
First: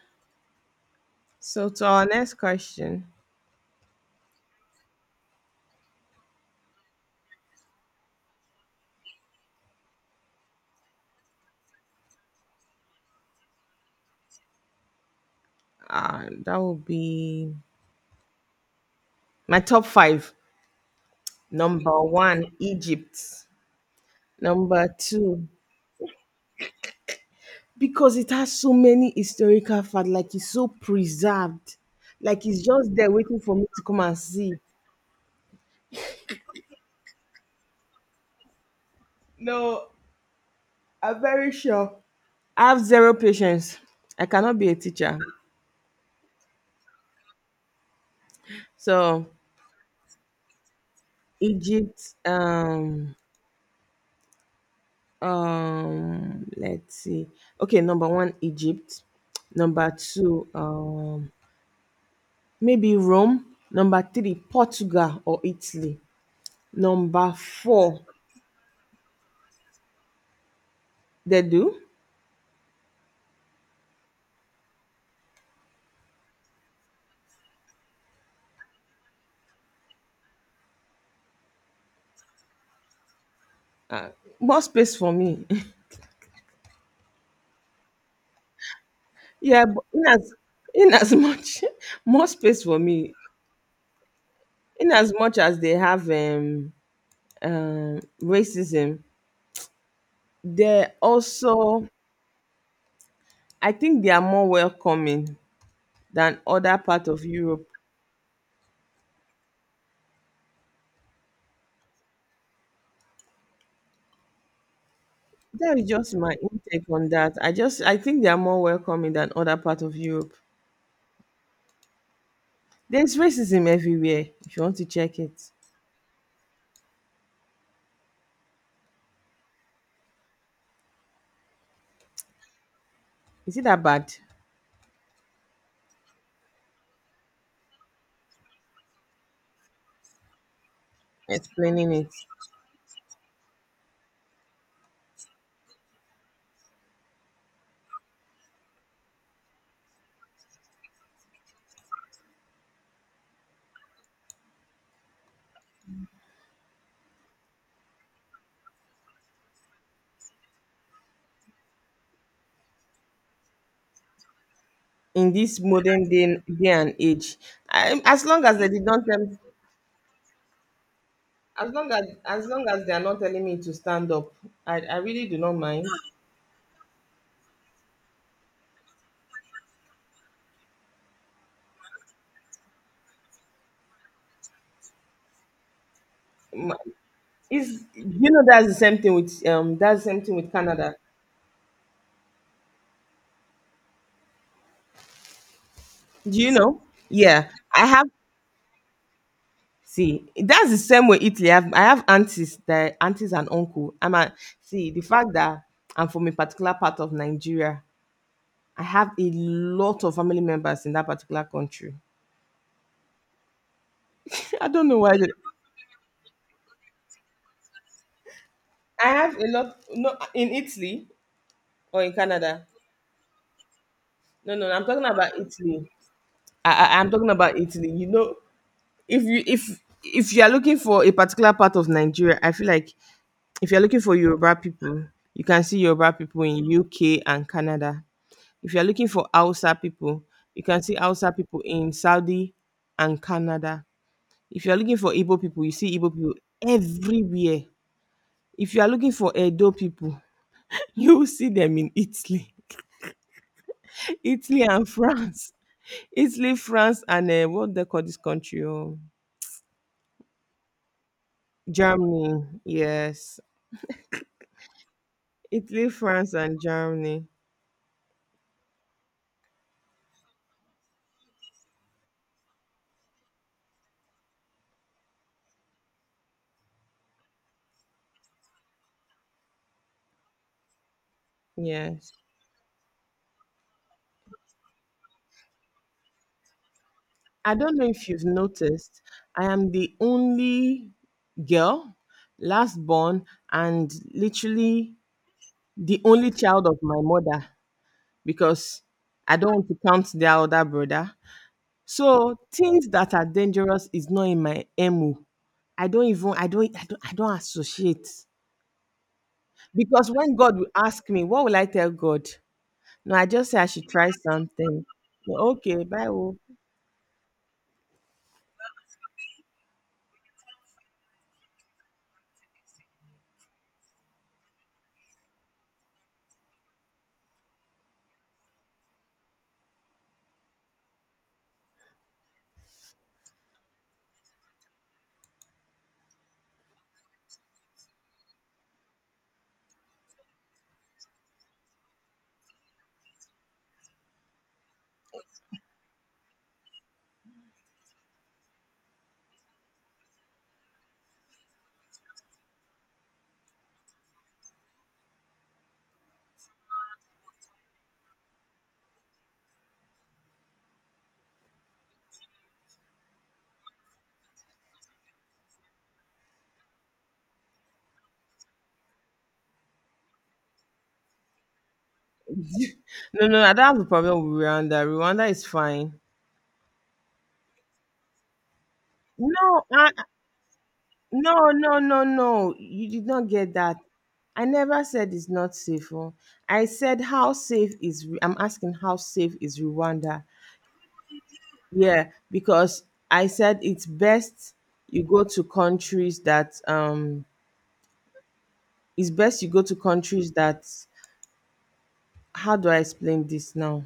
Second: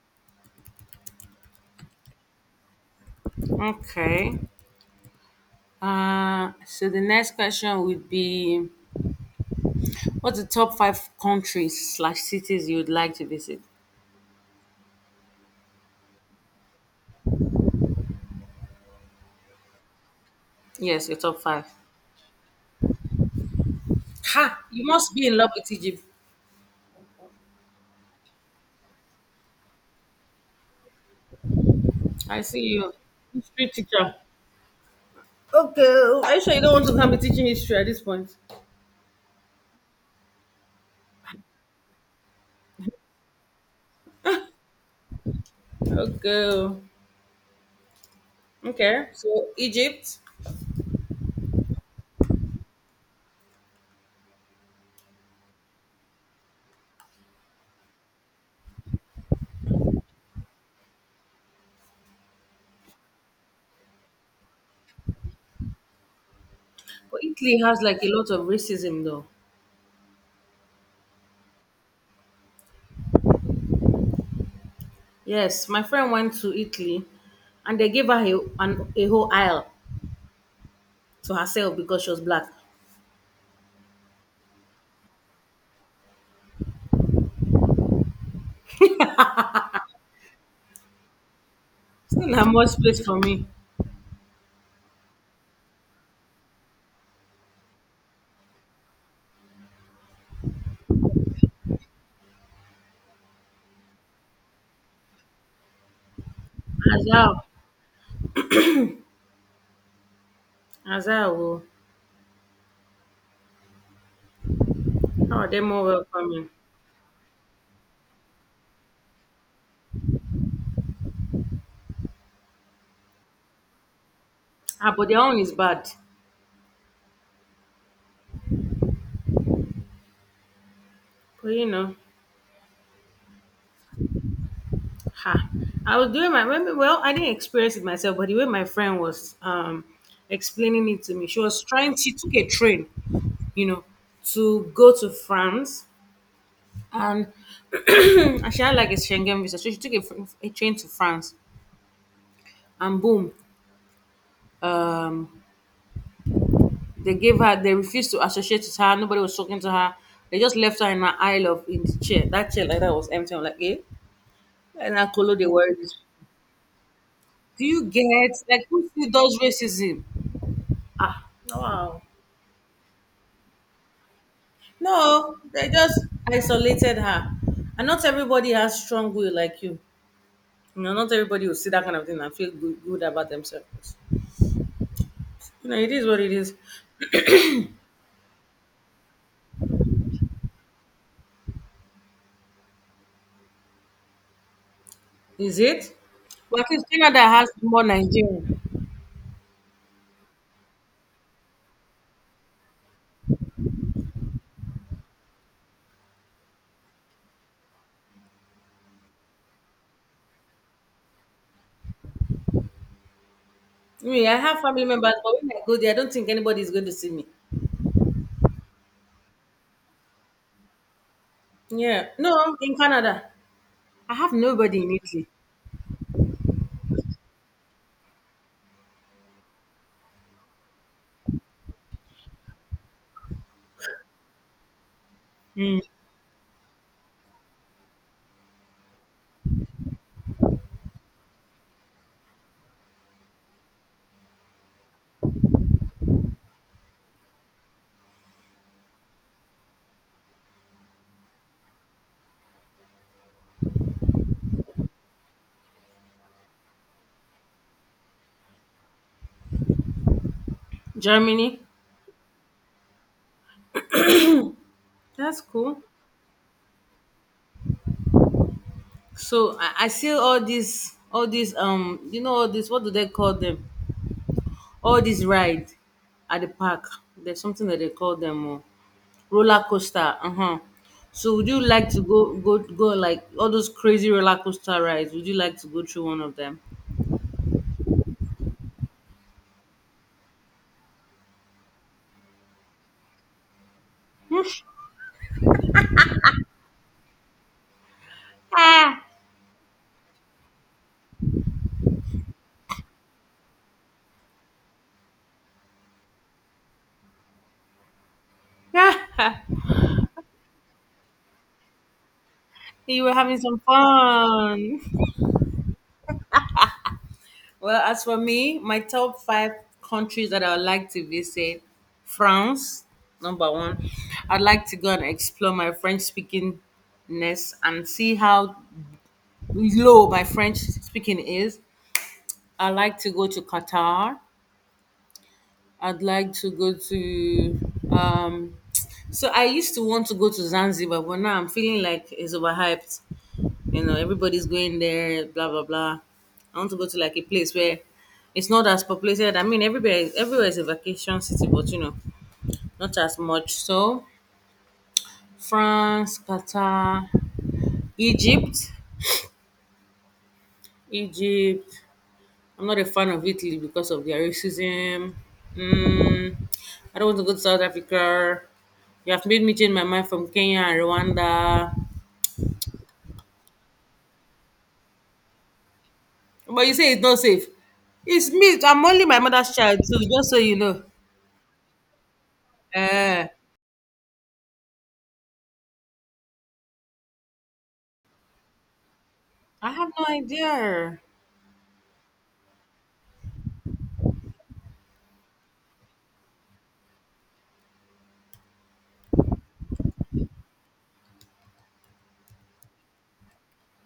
Speaker 1: So to our next question,
Speaker 2: Okay. So the next question would be, what's the top five countries slash cities you'd like to visit?
Speaker 1: that will be my top five.
Speaker 2: Yes, your top five.
Speaker 1: Number one, Egypt.
Speaker 2: Ha! You
Speaker 1: Number
Speaker 2: must be in
Speaker 1: two,
Speaker 2: love with Egypt.
Speaker 1: because it has so many historical facts, like it's so preserved,
Speaker 2: I
Speaker 1: like
Speaker 2: see
Speaker 1: it's
Speaker 2: you.
Speaker 1: just there waiting for me
Speaker 2: History
Speaker 1: to come
Speaker 2: teacher.
Speaker 1: and see.
Speaker 2: Okay. Are you sure you don't want to come be teaching history at this point?
Speaker 1: No, I'm very sure. I have zero patience. I cannot be a teacher.
Speaker 2: Okay. Okay.
Speaker 1: So
Speaker 2: So Egypt.
Speaker 1: Egypt, let's see. Okay, number one, Egypt. Number two, maybe Rome. Number three, Portugal or Italy.
Speaker 2: But
Speaker 1: Number
Speaker 2: Italy has
Speaker 1: four,
Speaker 2: like a lot of racism though.
Speaker 1: they do.
Speaker 2: Yes, my friend went to Italy and they gave her a whole aisle to herself because she was black.
Speaker 1: Uh, more space for me. Yeah, but in as much more
Speaker 2: Still not
Speaker 1: space
Speaker 2: much
Speaker 1: for
Speaker 2: space
Speaker 1: me.
Speaker 2: for me.
Speaker 1: In as much as they have racism, they also, I think, they are more welcoming than other
Speaker 2: As
Speaker 1: part of
Speaker 2: how?
Speaker 1: Europe.
Speaker 2: As how? How are they
Speaker 1: That
Speaker 2: more
Speaker 1: is just my
Speaker 2: welcoming?
Speaker 1: intake on that. I think they are more welcoming than other part of Europe. There's racism everywhere. If you want to
Speaker 2: Ah, but their
Speaker 1: check
Speaker 2: own is
Speaker 1: it,
Speaker 2: bad. But you know,
Speaker 1: is it that bad?
Speaker 2: ha. I was doing my well. I didn't experience it myself, but the way my friend was explaining it to me, she was
Speaker 1: Explaining
Speaker 2: trying.
Speaker 1: it
Speaker 2: She took a train, you know, to go to France, and and she had like a Schengen visa, so she took a train to France, and boom, um, they gave her. They refused to associate with her. Nobody was talking to her. They just left her in an aisle of in the chair. That chair like that was empty. I'm like, eh, and I
Speaker 1: in
Speaker 2: colo they
Speaker 1: this
Speaker 2: were.
Speaker 1: modern day, day and age,
Speaker 2: Do you
Speaker 1: I, as
Speaker 2: get
Speaker 1: long as
Speaker 2: like
Speaker 1: they did
Speaker 2: who
Speaker 1: not
Speaker 2: still does
Speaker 1: tell,
Speaker 2: racism? Ah,
Speaker 1: as long
Speaker 2: wow.
Speaker 1: as as long as they are not telling me to stand up, I really
Speaker 2: No,
Speaker 1: do not
Speaker 2: they
Speaker 1: mind.
Speaker 2: just isolated her. And not everybody has strong will like you. You know, not everybody will see that kind of thing and feel good, good about themselves. You know, it is what it is.
Speaker 1: My- Is you know that's the same thing with Canada.
Speaker 2: Is it?
Speaker 1: Do you
Speaker 2: But at
Speaker 1: know?
Speaker 2: least Canada
Speaker 1: Yeah,
Speaker 2: has more
Speaker 1: I have.
Speaker 2: Nigerian.
Speaker 1: See, that's the same way Italy. I have aunties, that aunties and uncle. I'm a, see the fact that I'm from a particular part of Nigeria. I have a lot of family members in that particular country.
Speaker 2: Me, I have
Speaker 1: I
Speaker 2: family
Speaker 1: don't know
Speaker 2: members,
Speaker 1: why. They-
Speaker 2: but when I go there, I don't think anybody is going to see me.
Speaker 1: I have a lot. No, in Italy or
Speaker 2: Yeah.
Speaker 1: in
Speaker 2: No,
Speaker 1: Canada.
Speaker 2: in Canada. I have
Speaker 1: No, no,
Speaker 2: nobody
Speaker 1: I'm
Speaker 2: in
Speaker 1: talking
Speaker 2: Italy.
Speaker 1: about Italy. I'm talking about Italy. You know, if you if you are looking for a particular part of Nigeria, I feel like if you're looking for Yoruba people, you can see
Speaker 2: Mm.
Speaker 1: Yoruba people in UK and Canada. If you're looking for Hausa people, you can see Hausa people in Saudi and Canada. If you're looking for Igbo people, you see Igbo people everywhere. If you are looking for Edo people, you will see them in Italy, Italy and France, Italy, France, and what they call this country, oh,
Speaker 2: Germany.
Speaker 1: Germany. Yes,
Speaker 2: That's cool.
Speaker 1: Italy, France, and Germany.
Speaker 2: So I see all these, you know, all this. What do they call them? All these ride at the park. There's something that they call them roller coaster. Uh huh. So would you like to
Speaker 1: Yes.
Speaker 2: go like all those crazy roller coaster rides? Would you like to go through one of them?
Speaker 1: I don't know if you've noticed, I am the only girl, last born, and literally the only child of my mother because
Speaker 2: Ah,
Speaker 1: I don't want to count the other brother. So things that are dangerous is not in my MO. I don't even I don't I don't I don't associate. Because when God will ask me, what will I tell God?
Speaker 2: you were
Speaker 1: No, I
Speaker 2: having
Speaker 1: just say
Speaker 2: some
Speaker 1: I should try
Speaker 2: fun.
Speaker 1: something. No, okay, bye. Oh.
Speaker 2: Well, as for me, my top five countries that I would like to visit, France, number one. I'd like to go and explore my French speakingness and see how low my French speaking is. I'd like to go to Qatar. I'd like to go to. Um, so I used to want to go to Zanzibar, but now I'm feeling like it's overhyped. You know, everybody's going there, blah blah blah. I want to go to like a place where it's not as populated. I mean, everywhere everywhere is a vacation city, but you know, not as much. So, France, Qatar, Egypt, Egypt. I'm not a fan of Italy because of their racism. Mm, I don't want to go to South Africa. You have made me change my mind from Kenya and Rwanda.
Speaker 1: No, no, no, I don't have a problem with Rwanda. Rwanda is fine.
Speaker 2: But you say it's not safe. It's me, I'm only my mother's
Speaker 1: No,
Speaker 2: child,
Speaker 1: I,
Speaker 2: so just so you know.
Speaker 1: No, no, no, no. You did
Speaker 2: Eh.
Speaker 1: not get that. I never said it's not safe. Oh. I said how safe is Ru- I'm asking how safe is
Speaker 2: I have no
Speaker 1: Rwanda.
Speaker 2: idea.
Speaker 1: Yeah, because I said it's best you go to countries that it's best you go to countries that how do I explain this now?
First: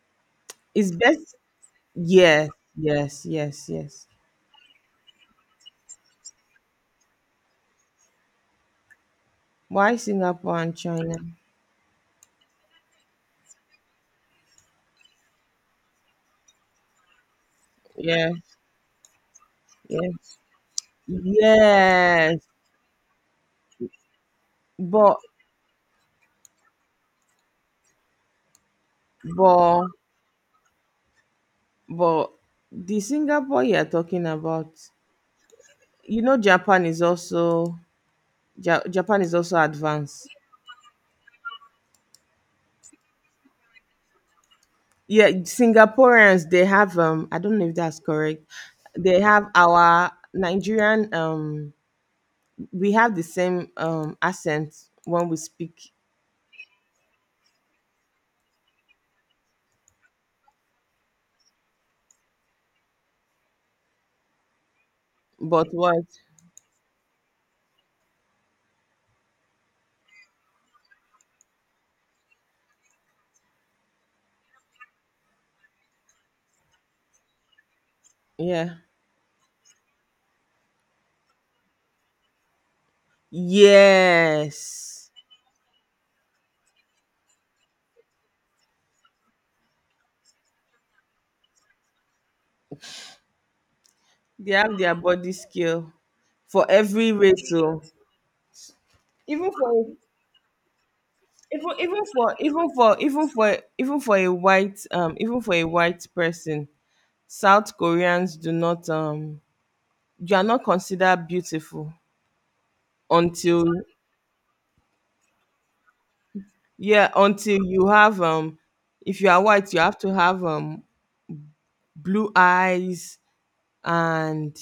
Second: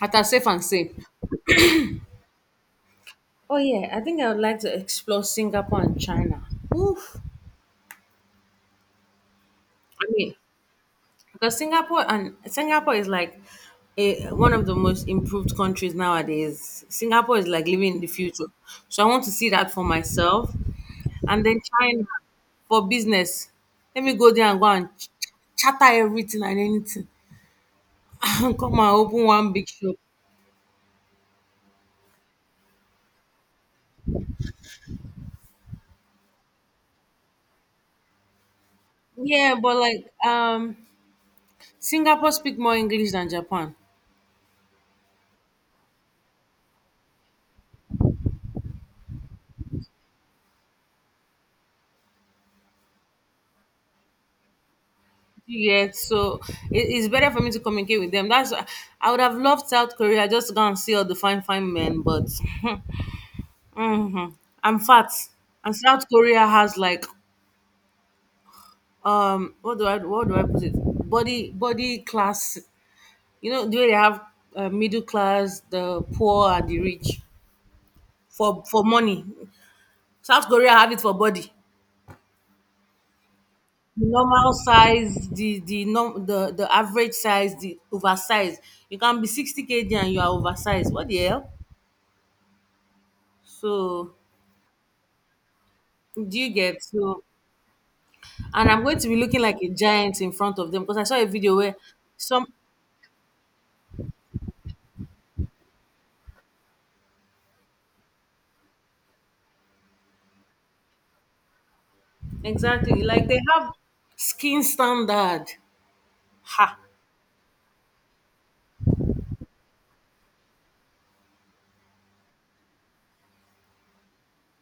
Speaker 2: At a safe and safe.
Speaker 1: It's best, yes, yes,
Speaker 2: Oh
Speaker 1: yes,
Speaker 2: yeah, I
Speaker 1: yes.
Speaker 2: think I would like to explore Singapore and China. Oof.
Speaker 1: Why
Speaker 2: I mean,
Speaker 1: Singapore and China?
Speaker 2: because Singapore and Singapore is like a, one of the most improved countries nowadays. Singapore is like living in the
Speaker 1: Yeah,
Speaker 2: future. So I want to see that for
Speaker 1: yeah.
Speaker 2: myself. And then China
Speaker 1: Yes.
Speaker 2: for business. Let me go there and go and
Speaker 1: But
Speaker 2: chatter everything and anything. And come and open one big
Speaker 1: but
Speaker 2: shop.
Speaker 1: But the Singapore you are talking about, you know, Japan is also ja- Japan is
Speaker 2: Yeah,
Speaker 1: also
Speaker 2: but like
Speaker 1: advanced.
Speaker 2: Singapore speak more English than Japan.
Speaker 1: Yeah, Singaporeans they have I don't know if that's correct. They have our Nigerian we have the same accent when we speak,
Speaker 2: Yes, so it's better for me to communicate with them. That's I would have loved South Korea just to go and see all the fine fine men, but hmm, I'm fat,
Speaker 1: but
Speaker 2: and
Speaker 1: what?
Speaker 2: South Korea has like what do I put it, body body class. You know the way they have middle class, the poor and the rich
Speaker 1: Yeah.
Speaker 2: for money. South Korea have it for body. The normal
Speaker 1: Yes.
Speaker 2: size, the norm, the average size, the oversized. You can be 60 kg and you are oversized. What the hell? So
Speaker 1: They have their body skill
Speaker 2: do you
Speaker 1: for
Speaker 2: get
Speaker 1: every
Speaker 2: so?
Speaker 1: race. So
Speaker 2: And I'm going to be looking
Speaker 1: even
Speaker 2: like a
Speaker 1: for
Speaker 2: giant in front of them because I saw a video where
Speaker 1: even for
Speaker 2: some
Speaker 1: even for even for even for a white even for a white person, south koreans do not you are not considered beautiful
Speaker 2: exactly like they have
Speaker 1: until
Speaker 2: skin standard. Ha!
Speaker 1: yeah until you have if you are white you have to have blue eyes and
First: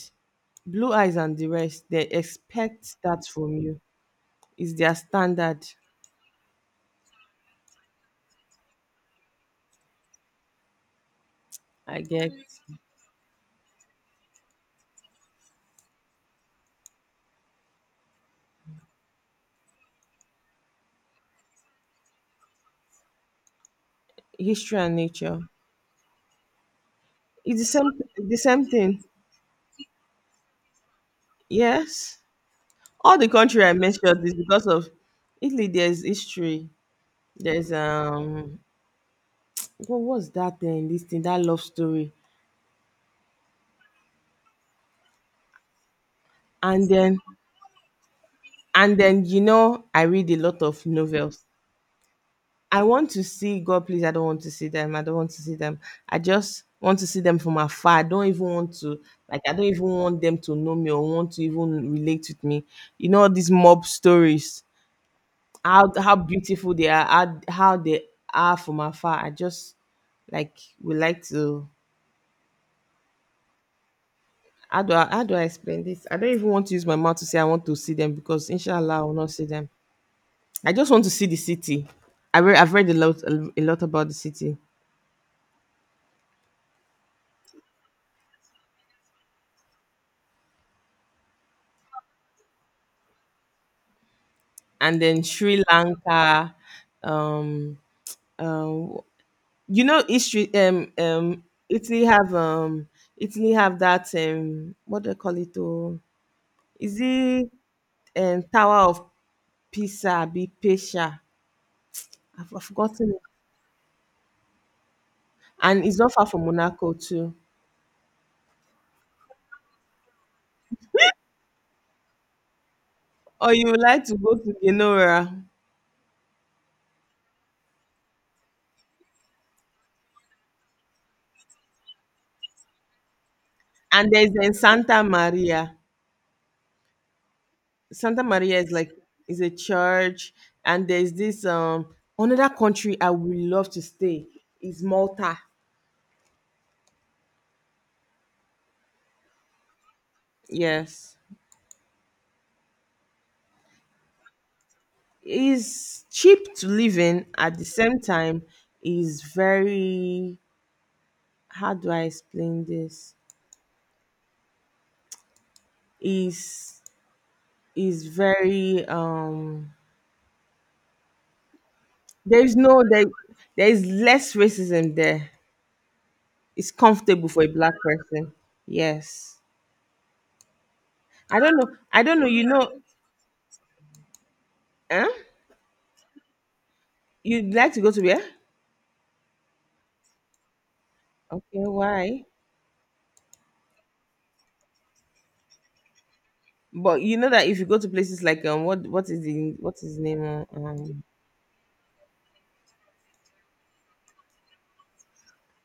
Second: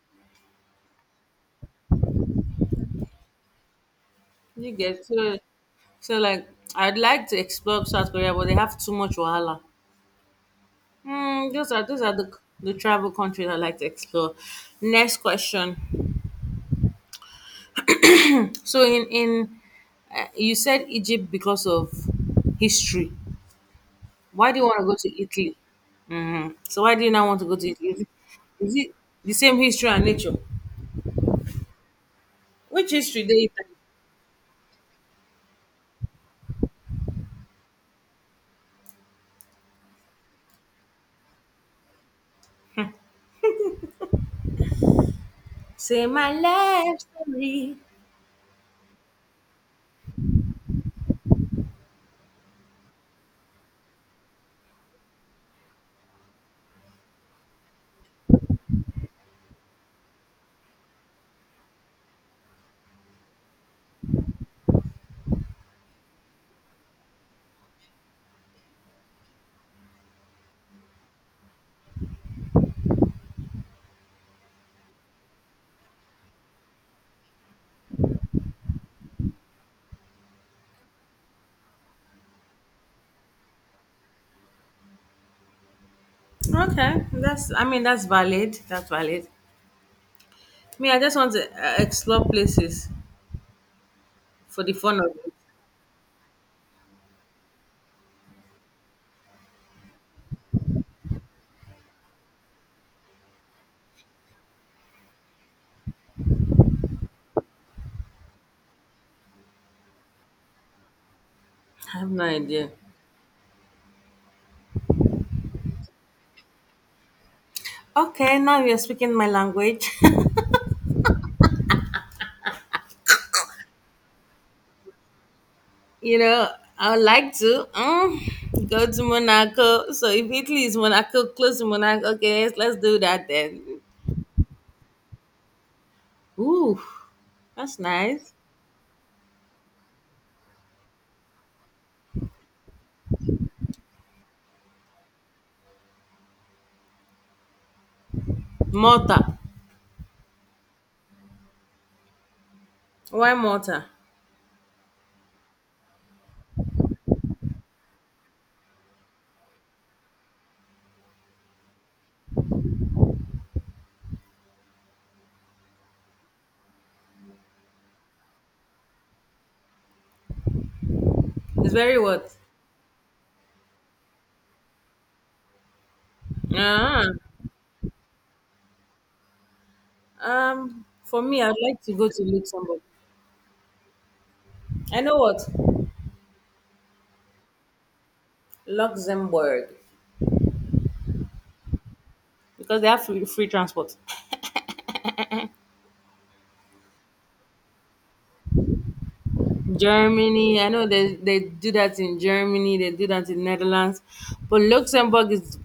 Speaker 1: blue eyes and the rest they expect that from you
Speaker 2: You
Speaker 1: is their
Speaker 2: get so
Speaker 1: standard.
Speaker 2: so like, I'd like to explore South Korea, but they have too much wahala. Hmm, those
Speaker 1: I
Speaker 2: are
Speaker 1: get
Speaker 2: the travel countries I like to explore. Next question. So in you said Egypt because of history. Why do you
Speaker 1: history
Speaker 2: want to
Speaker 1: and
Speaker 2: go to
Speaker 1: nature.
Speaker 2: Italy? Hmm, so why do you not want to go
Speaker 1: It's the
Speaker 2: to Italy?
Speaker 1: same, the same
Speaker 2: Is
Speaker 1: thing,
Speaker 2: it the same history and nature?
Speaker 1: yes.
Speaker 2: Which
Speaker 1: All
Speaker 2: history
Speaker 1: the
Speaker 2: they
Speaker 1: country I mentioned is because of Italy. There's history. There's what was that then? This thing, that love story,
Speaker 2: say my
Speaker 1: and
Speaker 2: life
Speaker 1: then,
Speaker 2: story?
Speaker 1: and then, you know, I read a lot of novels. I want to see God, please. I don't want to see them. I don't want to see them. I just want to see them from afar. I don't even want to, like. I don't even want them to know me or want to even relate with me. You know all these mob stories. How beautiful they are, how they are from afar. I just, like, would like to. How do I explain this? I don't even want to use my mouth to say I want to see them because inshallah I will not see them. I just want to see the city. I re- I've read a lot, a lot about the city,
Speaker 2: Okay, that's, I mean, that's valid. That's valid. Me, I just want to explore places for the fun
Speaker 1: and
Speaker 2: of
Speaker 1: then
Speaker 2: it.
Speaker 1: Sri Lanka. Um, um, you know, history. Italy have um, Italy have that what do they call it? Oh, is it Tower of Pisa, abi Pescia.
Speaker 2: I have no
Speaker 1: I've
Speaker 2: idea.
Speaker 1: forgotten it. And it's not far from Monaco too.
Speaker 2: Okay, now you're speaking my language.
Speaker 1: Or you would like to go to Genoa.
Speaker 2: You know, I would like to go to Monaco. So if Italy is Monaco, close to Monaco, okay, let's do that then.
Speaker 1: And there's in Santa Maria.
Speaker 2: Ooh, that's
Speaker 1: Santa
Speaker 2: nice.
Speaker 1: Maria is like is a church. And there's this another country I would love to stay is Malta.
Speaker 2: Malta.
Speaker 1: Yes.
Speaker 2: Why Malta?
Speaker 1: It's cheap to live in, at the same time is very, how do I explain this? Is is very
Speaker 2: It's very what?
Speaker 1: there's no there, there is less racism there. It's
Speaker 2: Ah,
Speaker 1: comfortable for a black person. Yes.
Speaker 2: for
Speaker 1: I
Speaker 2: me, I'd
Speaker 1: don't know.
Speaker 2: like to
Speaker 1: I
Speaker 2: go
Speaker 1: don't
Speaker 2: to
Speaker 1: know. You
Speaker 2: Luxembourg.
Speaker 1: know,
Speaker 2: I
Speaker 1: huh?
Speaker 2: know what.
Speaker 1: You'd like to go to where?
Speaker 2: Luxembourg
Speaker 1: Okay, why?
Speaker 2: because they have free, free transport.
Speaker 1: But you know that if you go to places like what what is the name
Speaker 2: Germany. I know they do that in Germany. They do that in Netherlands, but Luxembourg is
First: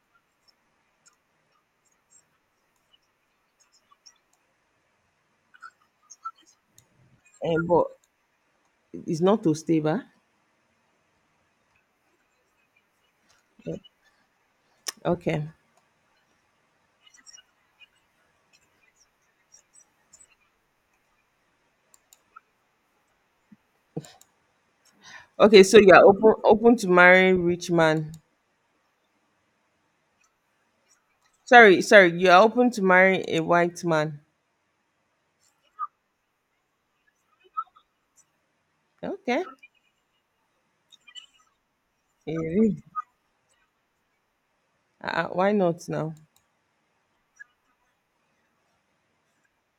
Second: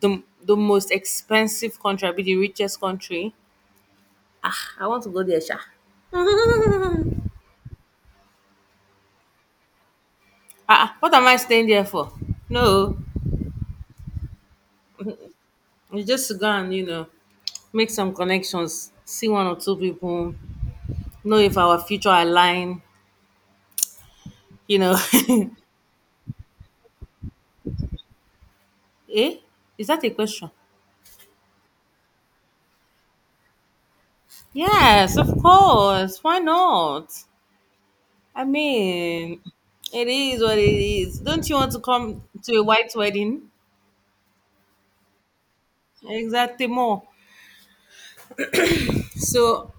Speaker 2: the most expensive country, be the richest country. Ah, I want to go there, Sha.
Speaker 1: eh, but it's not to stay back.
Speaker 2: Ah, what am I staying there for? No,
Speaker 1: Okay,
Speaker 2: it's just to go and you know, make some connections, see one or two people, know if our future align. You know,
Speaker 1: okay. So you are open, open to marrying rich man.
Speaker 2: eh? Is that a question?
Speaker 1: Sorry, sorry. You are open to marrying a white man.
Speaker 2: Yes, of course. Why not? I mean,
Speaker 1: Okay.
Speaker 2: it is what it is. Don't you want to come to a
Speaker 1: Eh,
Speaker 2: white wedding?
Speaker 1: uh, why not now?
Speaker 2: Exactly more. So,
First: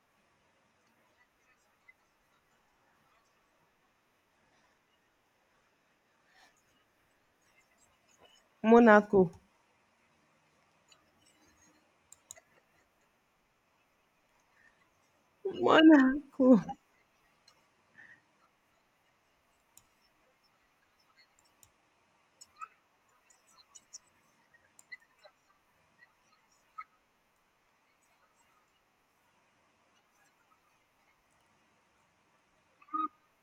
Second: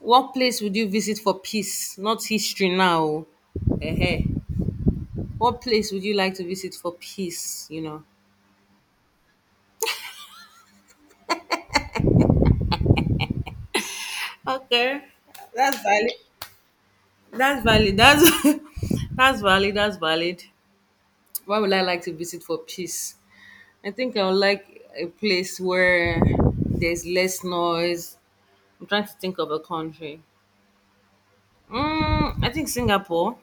Speaker 2: what place would you visit for peace? Not history now. Eh. What place would you like to visit for peace? You know.
Speaker 1: Monaco.
Speaker 2: Okay, that's valid.
Speaker 1: Monaco.
Speaker 2: That's valid. That's that's valid. That's valid. Why would I like to visit for peace? I think I would like a place where there's less noise. I'm trying to think of a country. Mm, I think Singapore,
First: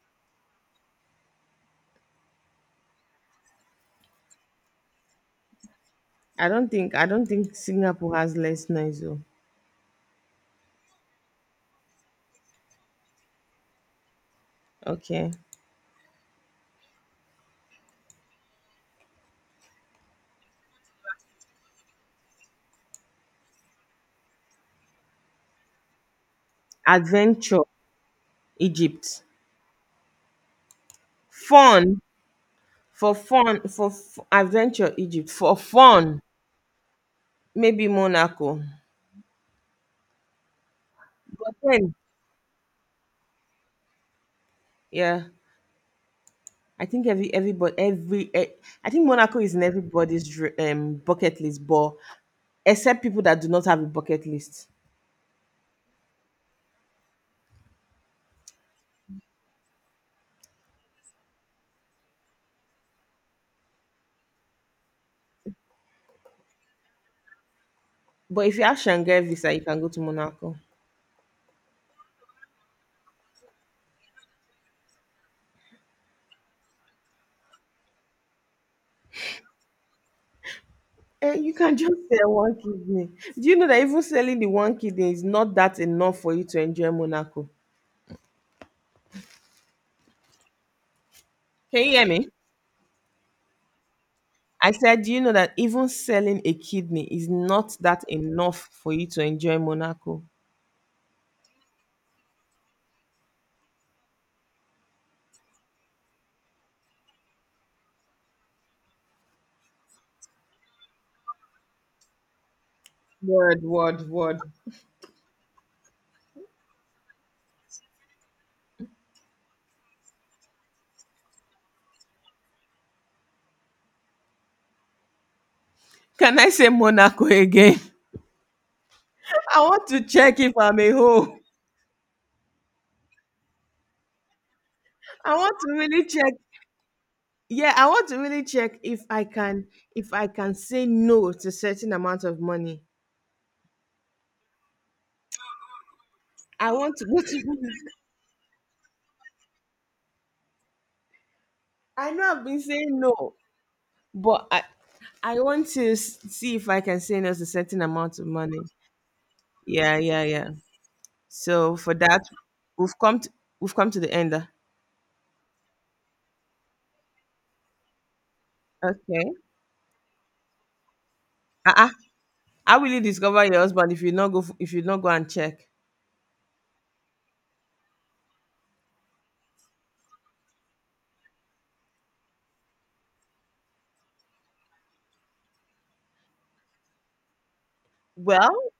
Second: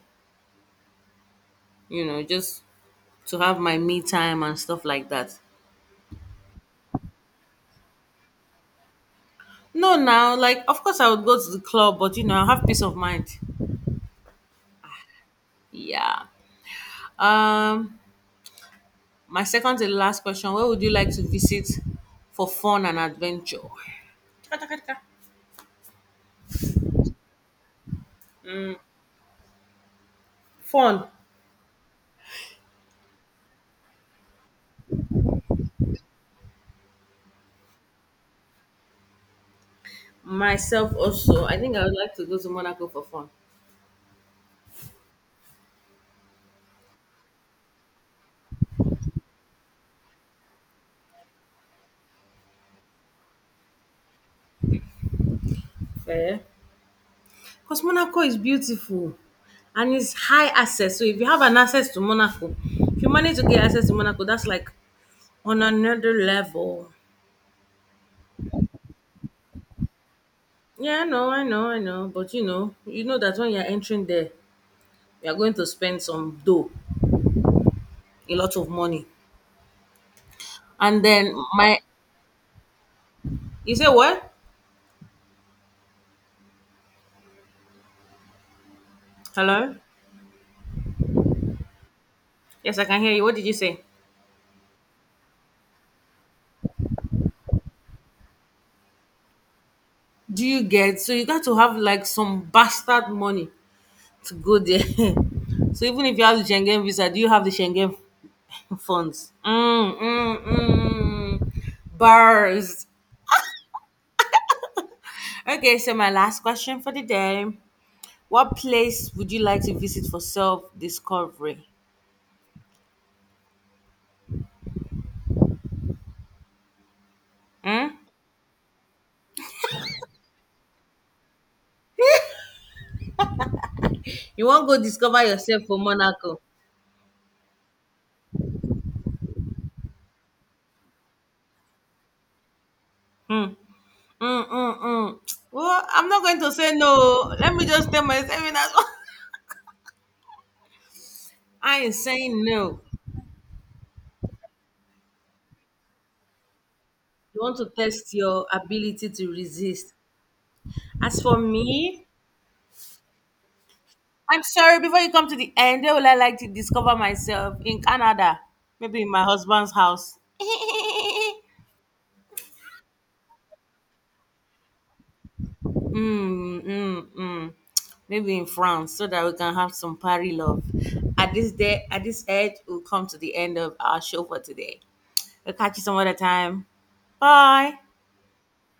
Speaker 2: you know, just to have my me time and stuff like that.
Speaker 1: I don't think Singapore has less noise though.
Speaker 2: No, now, like, of course, I would go to the club, but you know, I have peace of mind.
Speaker 1: Okay.
Speaker 2: Yeah. Um, my second to the last question: where would you like to visit for fun and adventure?
Speaker 1: Adventure Egypt.
Speaker 2: Fun.
Speaker 1: Fun, for fun for f- adventure Egypt for fun. Maybe Monaco.
Speaker 2: Myself also.
Speaker 1: But
Speaker 2: I think I would
Speaker 1: then,
Speaker 2: like to go to Monaco for fun.
Speaker 1: yeah, I think every everybody, I think Monaco is in everybody's dr- bucket list, but except people that do not have a bucket list.
Speaker 2: Fair. Because Monaco is beautiful and it's high access. So if you have an access to Monaco, if you manage to get access to Monaco, that's like on another level.
Speaker 1: But if you have Schengen visa, you can go to Monaco.
Speaker 2: Yeah, I know, I know, I know. But you know that when you're entering there, you're going to spend some dough, a lot of money. And then
Speaker 1: And you can
Speaker 2: my,
Speaker 1: just sell one kidney. Do you know
Speaker 2: you
Speaker 1: that
Speaker 2: say
Speaker 1: even
Speaker 2: what?
Speaker 1: selling the one kidney is not that enough for you to enjoy Monaco?
Speaker 2: Hello?
Speaker 1: Can you hear me?
Speaker 2: Yes, I can hear you. What did you say?
Speaker 1: I said, do you know that even selling a kidney is not that enough for you to enjoy Monaco?
Speaker 2: Do you get so, you got to have like some bastard money to go there. So even if you have the Schengen visa, do you have the Schengen funds? Mm, mm, mm. Bars.
Speaker 1: Word, word, word.
Speaker 2: Okay, so my last question for the day. What place would you like to visit for self discovery?
Speaker 1: Can I say Monaco again?
Speaker 2: Hmm?
Speaker 1: I want to check if I'm a hoe.
Speaker 2: You won't go discover
Speaker 1: I want
Speaker 2: yourself
Speaker 1: to
Speaker 2: for
Speaker 1: really check.
Speaker 2: Monaco.
Speaker 1: Yeah, I want to really check if I can, if I can say no to certain amount of money.
Speaker 2: Hmm. Mm, mm, mm. Well, I'm not going to
Speaker 1: I
Speaker 2: say
Speaker 1: want to go
Speaker 2: no. Let me
Speaker 1: to
Speaker 2: just tell myself that. I ain't
Speaker 1: I know
Speaker 2: saying
Speaker 1: I've been
Speaker 2: no.
Speaker 1: saying no. But I want to s- see if I can send us
Speaker 2: You
Speaker 1: a
Speaker 2: want to
Speaker 1: certain
Speaker 2: test
Speaker 1: amount of
Speaker 2: your
Speaker 1: money.
Speaker 2: ability to resist.
Speaker 1: Yeah, yeah, yeah.
Speaker 2: As for
Speaker 1: So for
Speaker 2: me,
Speaker 1: that, we've come to, we've come to the end.
Speaker 2: I'm
Speaker 1: Ah?
Speaker 2: sorry, before you come to the end, where will I like to discover myself? In Canada, maybe in my
Speaker 1: Okay.
Speaker 2: husband's house.
Speaker 1: Uh-uh. How will you discover your husband if you not go f- if you not go and check?
Speaker 2: Mm, mm, mm. Maybe in France, so that we can have some party love. At this day, at this edge, we'll come to the end of our show for today. We'll catch you some other time. Bye.
Speaker 1: Well,